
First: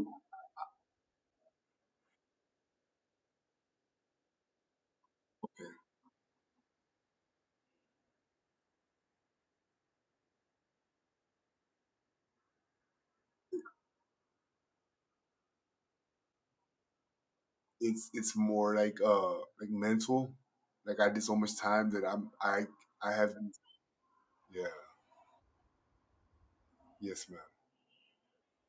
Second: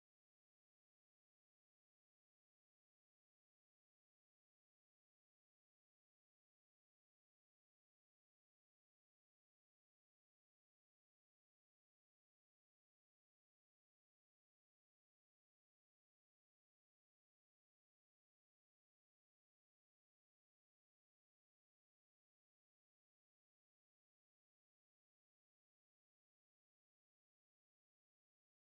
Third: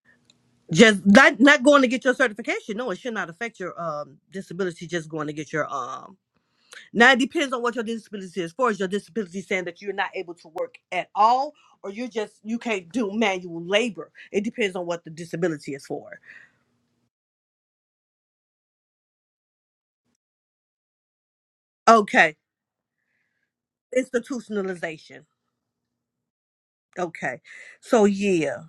Speaker 1: Just not not going to get your certification. No, it should not affect your um disability. Just going to get your
Speaker 3: Okay,
Speaker 1: um Now it depends on what your disability is. For is your disability saying that you're not able to work at all, or you just you can't do manual labor? It depends on what the disability is for.
Speaker 3: it's it's more like uh like mental. Like I did so much time that I'm
Speaker 1: Okay,
Speaker 3: I I have. Yeah.
Speaker 1: institutionalization.
Speaker 3: Yes, ma'am.
Speaker 1: Okay, so yeah,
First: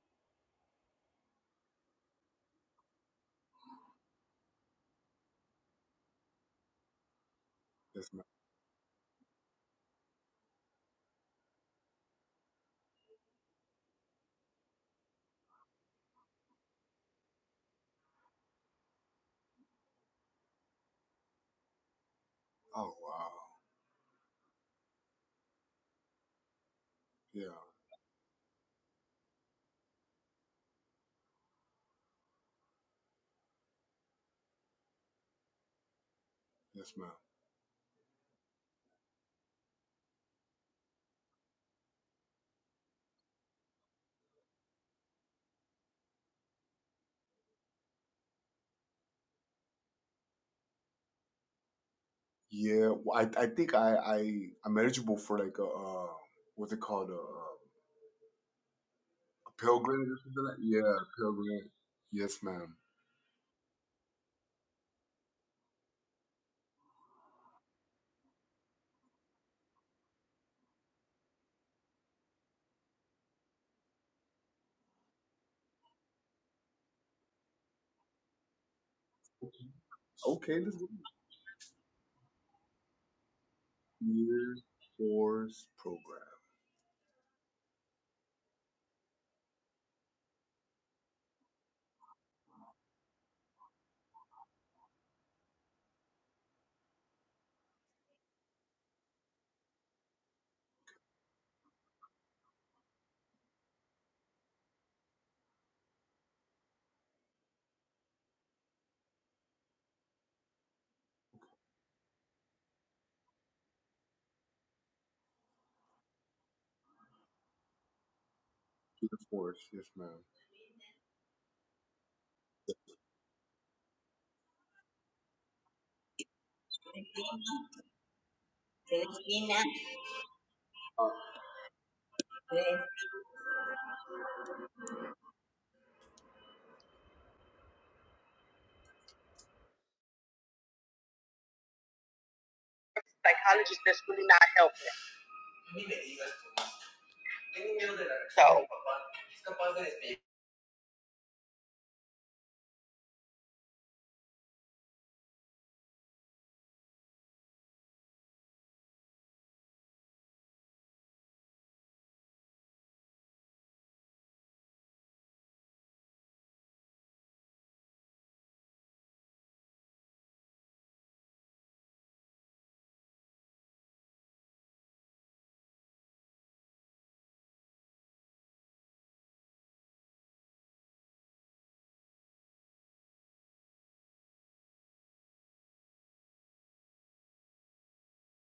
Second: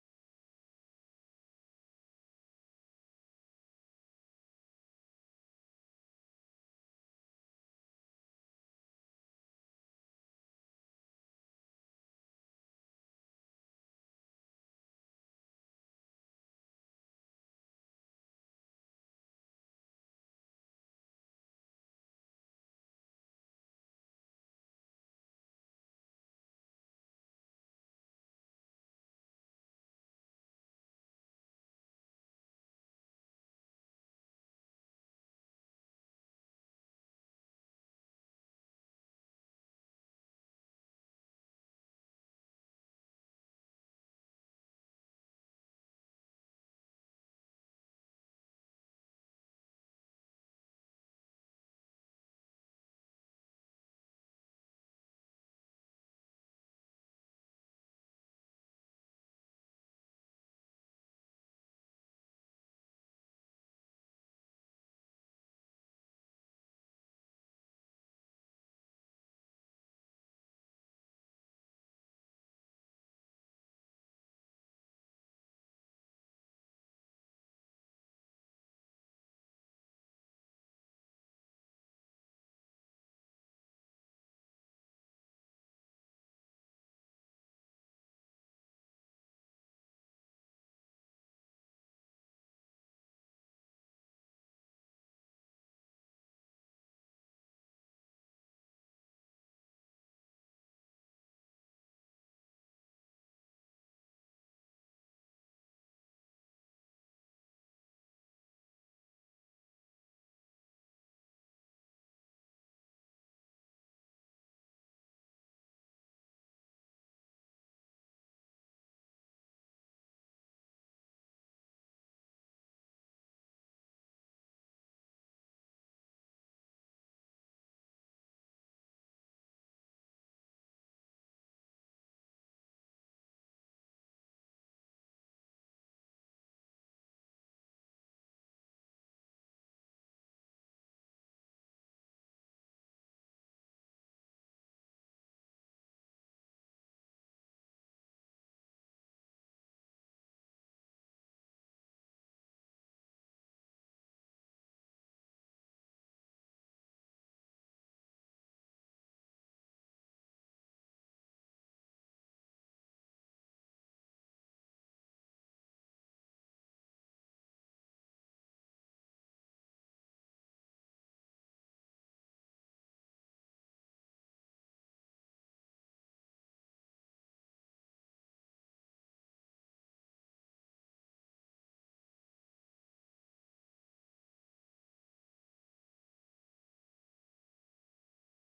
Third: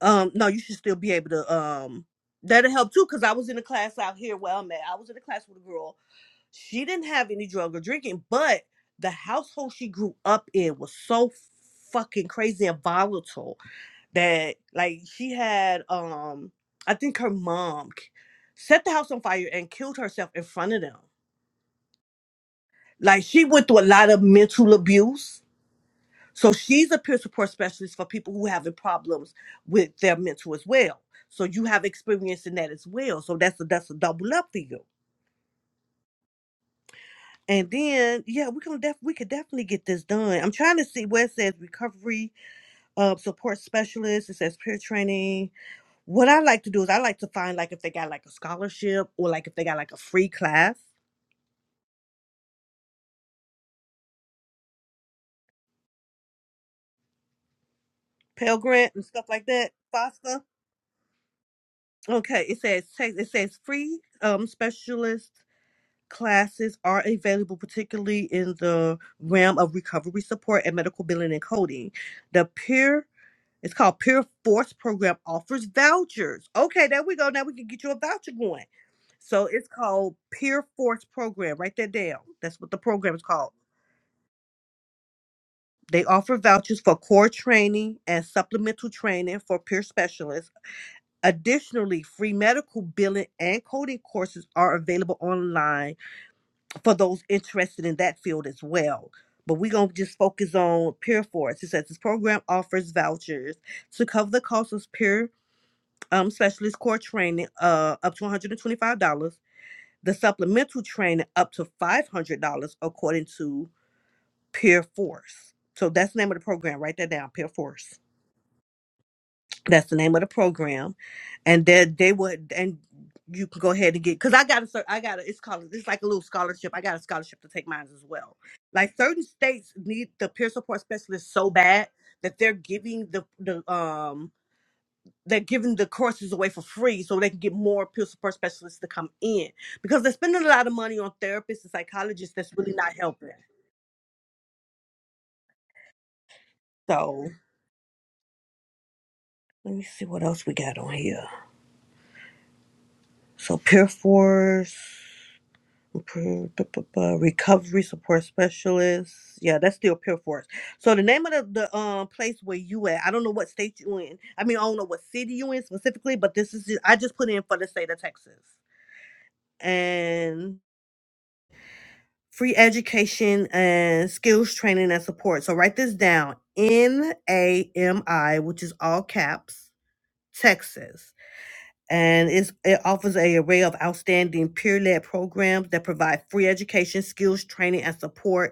Speaker 1: um, no, you should still be able to um, that'll help too. Cause I was in a class out here where I'm at. I was in a class with a girl. She didn't have any drug or
Speaker 3: Yes, ma'am.
Speaker 1: drinking, but the household she grew up in was so fucking crazy and volatile that like she had um I think her mom k- set the house on fire and killed herself in front of them.
Speaker 3: Oh
Speaker 1: Like
Speaker 3: wow.
Speaker 1: she went through a lot of mental abuse. So she's a peer
Speaker 3: Yeah.
Speaker 1: support specialist for people who having problems with their mental as well. So you have experience in that as well. So that's a that's a double up for you.
Speaker 3: Yes, ma'am.
Speaker 1: And then yeah, we can def- we could definitely get this done. I'm trying to see where it says recovery uh, support specialist. It says peer training What I like to do is I like to find like if they got like a scholarship or like if they got like a free class,
Speaker 3: Yeah. Well, I I think I I I'm eligible for like a uh, what's it called a. Uh,
Speaker 1: Pell Grant and stuff like that.
Speaker 3: Pilgrim or
Speaker 1: FOSTA.
Speaker 3: something like Yeah, Pilgrim. Yes,
Speaker 1: Okay, it
Speaker 3: ma'am.
Speaker 1: says text- it says free um specialist classes are available particularly in the realm of recovery support and medical billing and coding. The peer it's called Peer Force Program offers vouchers. Okay, there we go. Now we can get you a voucher going. So it's called
Speaker 3: Okay,
Speaker 1: Peer
Speaker 3: let's go.
Speaker 1: Force Program. Write that down. That's what the program is called.
Speaker 3: Year Force
Speaker 1: They
Speaker 3: Program.
Speaker 1: offer vouchers for core training and supplemental training for peer specialists. Additionally, free medical billing and coding courses are available online for those interested in that field as well. But we're going to just focus on peer force. It says this program offers vouchers to cover the cost of peer um, specialist core training uh, up to $125, the supplemental training up to $500 according to peer force. So that's the name of the program. Write that down, peer force.
Speaker 3: Year Force, yes,
Speaker 1: That's the name
Speaker 3: ma'am.
Speaker 1: of the program, and that they would and you can go ahead and get because I got a cer- I got a it's called it's like a little scholarship. I got a scholarship to take mine as well. Like
Speaker 3: There's
Speaker 1: certain
Speaker 3: really
Speaker 1: states need the peer support specialist so bad that they're giving the the um they're giving the courses away for free so they can get more peer support specialists to come in because they're spending a lot of money on therapists and psychologists that's really not helping.
Speaker 3: Psychologists that's really not helpful.
Speaker 1: So let me see
Speaker 3: So
Speaker 1: what else we got on here. So peer force. Pr- bu- bu- bu- recovery support specialist. Yeah, that's still Pure Force. So the name of the, the um place where you at, I don't know what state you in. I mean, I don't know what city you in specifically, but this is I just put in for the state of Texas and free education and skills training and support. So write this down: N A M I, which is all caps, Texas. And it's, it offers a array of outstanding peer-led programs that provide free education, skills training, and support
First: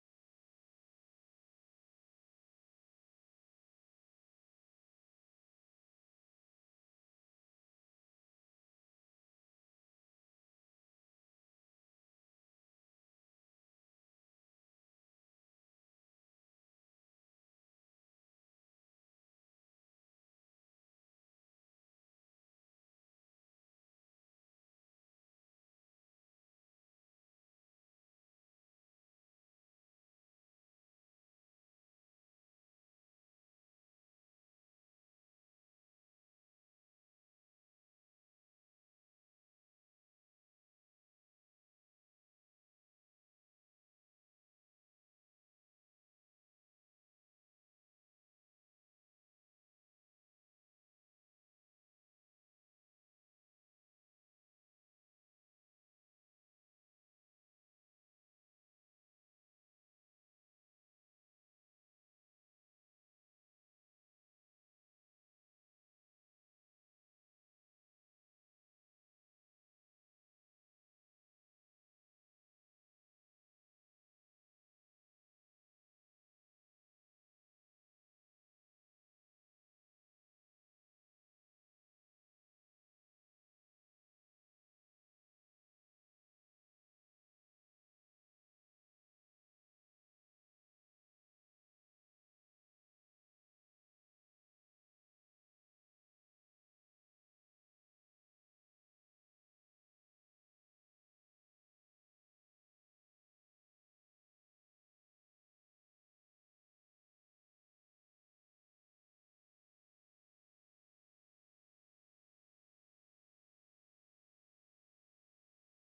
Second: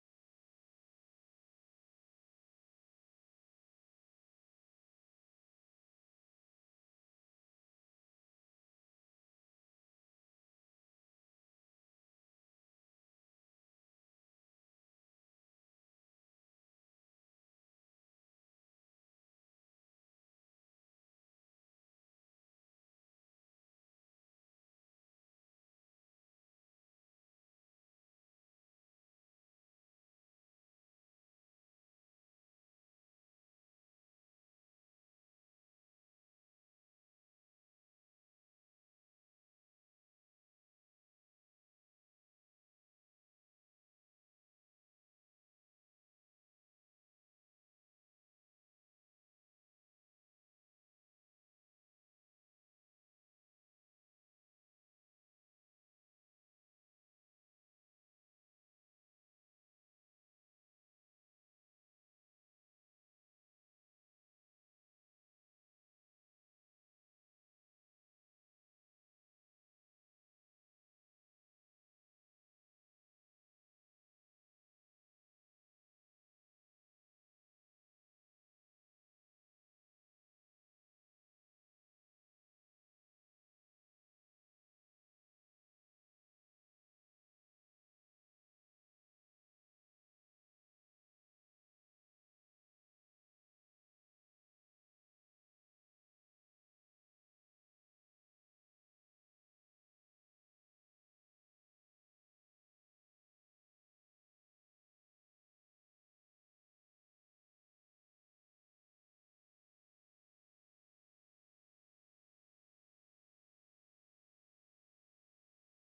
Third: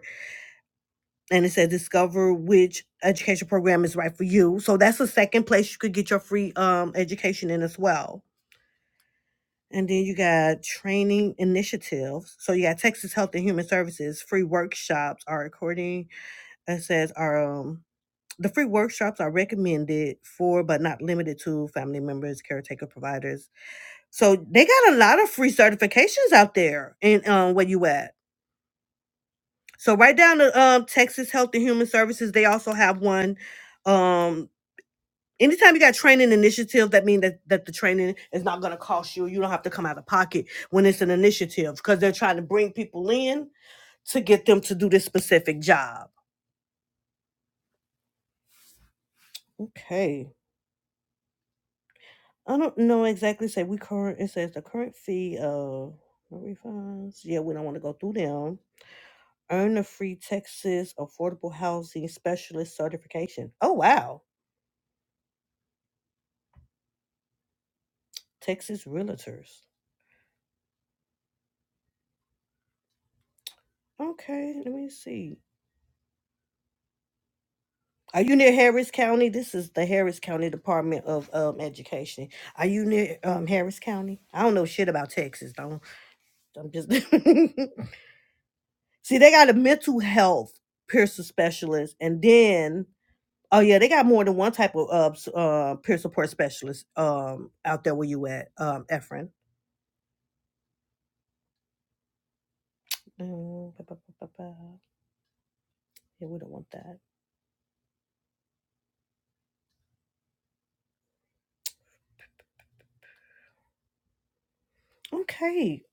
Speaker 1: and it says discover which education program is right for you. So that's the second place you could get your free um education in as well. And then you got training initiatives. So you got Texas Health and Human Services free workshops are according it says are um the free workshops are recommended for but not limited to family members, caretaker providers. So they got a lot of free certifications out there in um where you at. So right down to um Texas Health and Human Services, they also have one. Um Anytime you got training initiatives, that means that, that the training is not going to cost you. You don't have to come out of pocket when it's an initiative because they're trying to bring people in to get them to do this specific job. Okay. I don't know exactly. Say we current. It says the current fee of no refunds. Yeah, we don't want to go through them. Earn a free Texas Affordable Housing Specialist certification. Oh wow, Texas Realtors. Okay, let me see. Are you near Harris County? This is the Harris County Department of um, Education. Are you near um, Harris County? I don't know shit about Texas. Don't I'm just see they got a mental health peer support specialist, and then oh yeah, they got more than one type of uh, s- uh, peer support specialist um, out there where you at, um, Efren. Mm, ba, ba, ba, ba, ba. Yeah, we don't want that. Okay,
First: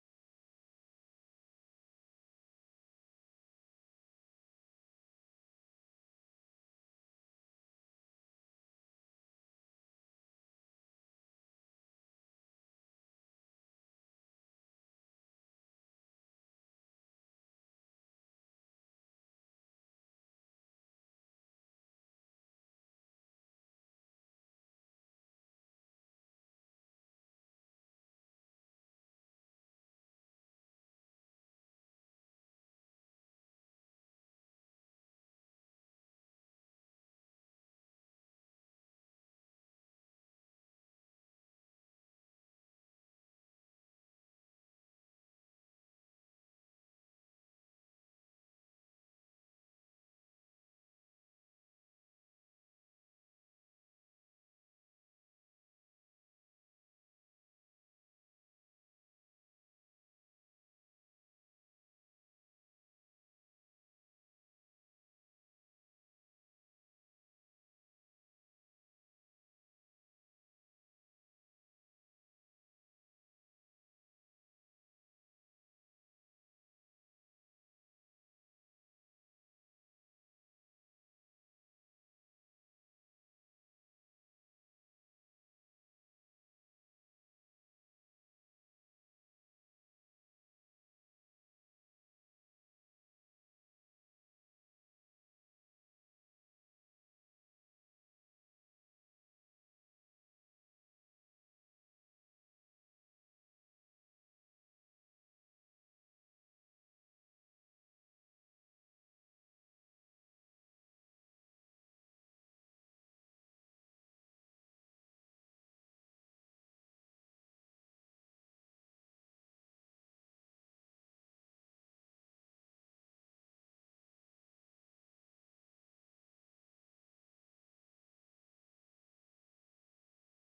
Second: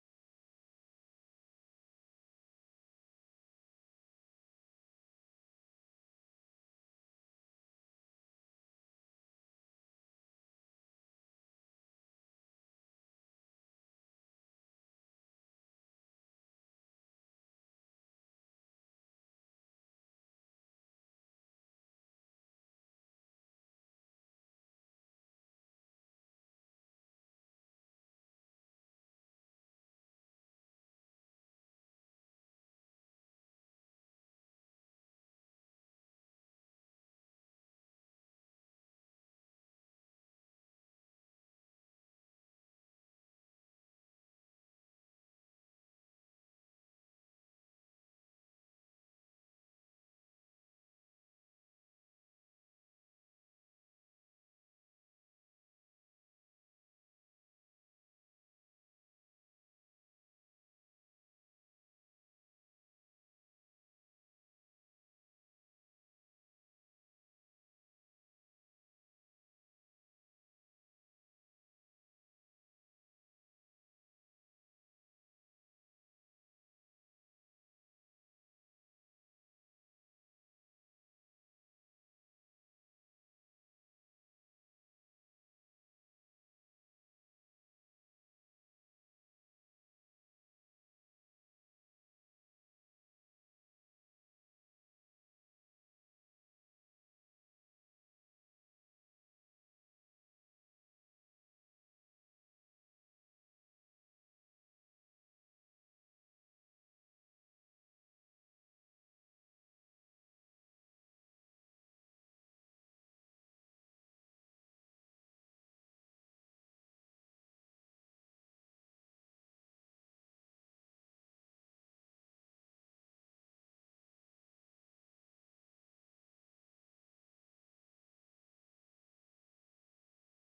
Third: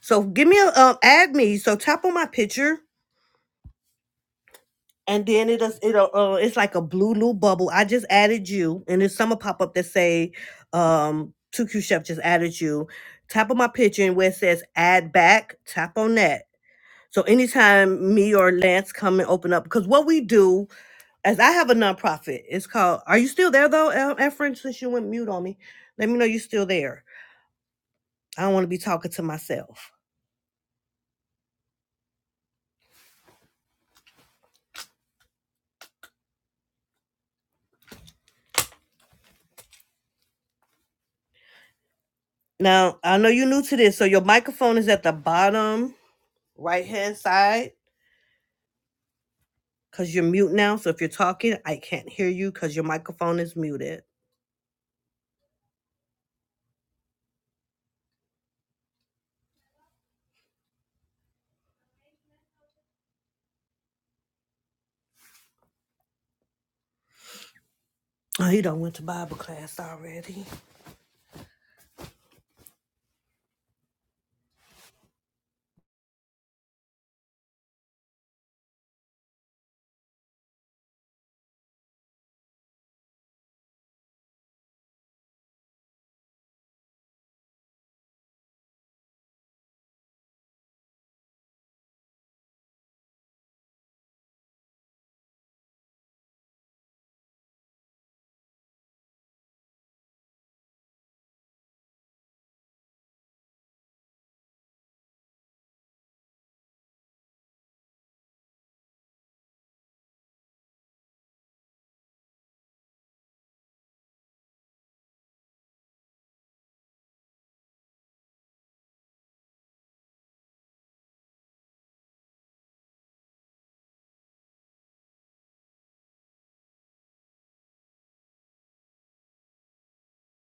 Speaker 1: so give me a um, add me. So tap on my picture and then it is it uh, uh, it's like a blue little bubble. I just added you, and there's some pop up that say, um, 2Q Chef just added you. Tap on my picture and where it says add back, tap on that. So anytime me or Lance come and open up, because what we do, as I have a nonprofit, it's called. Are you still there though, El- Efren? Since you went mute on me, let me know you're still there. I don't want to be talking to myself. Now I know you're new to this, so your microphone is at the bottom right hand side Cause you're mute now, so if you're talking, I can't hear you because your microphone is muted. Oh, he done went to Bible class already.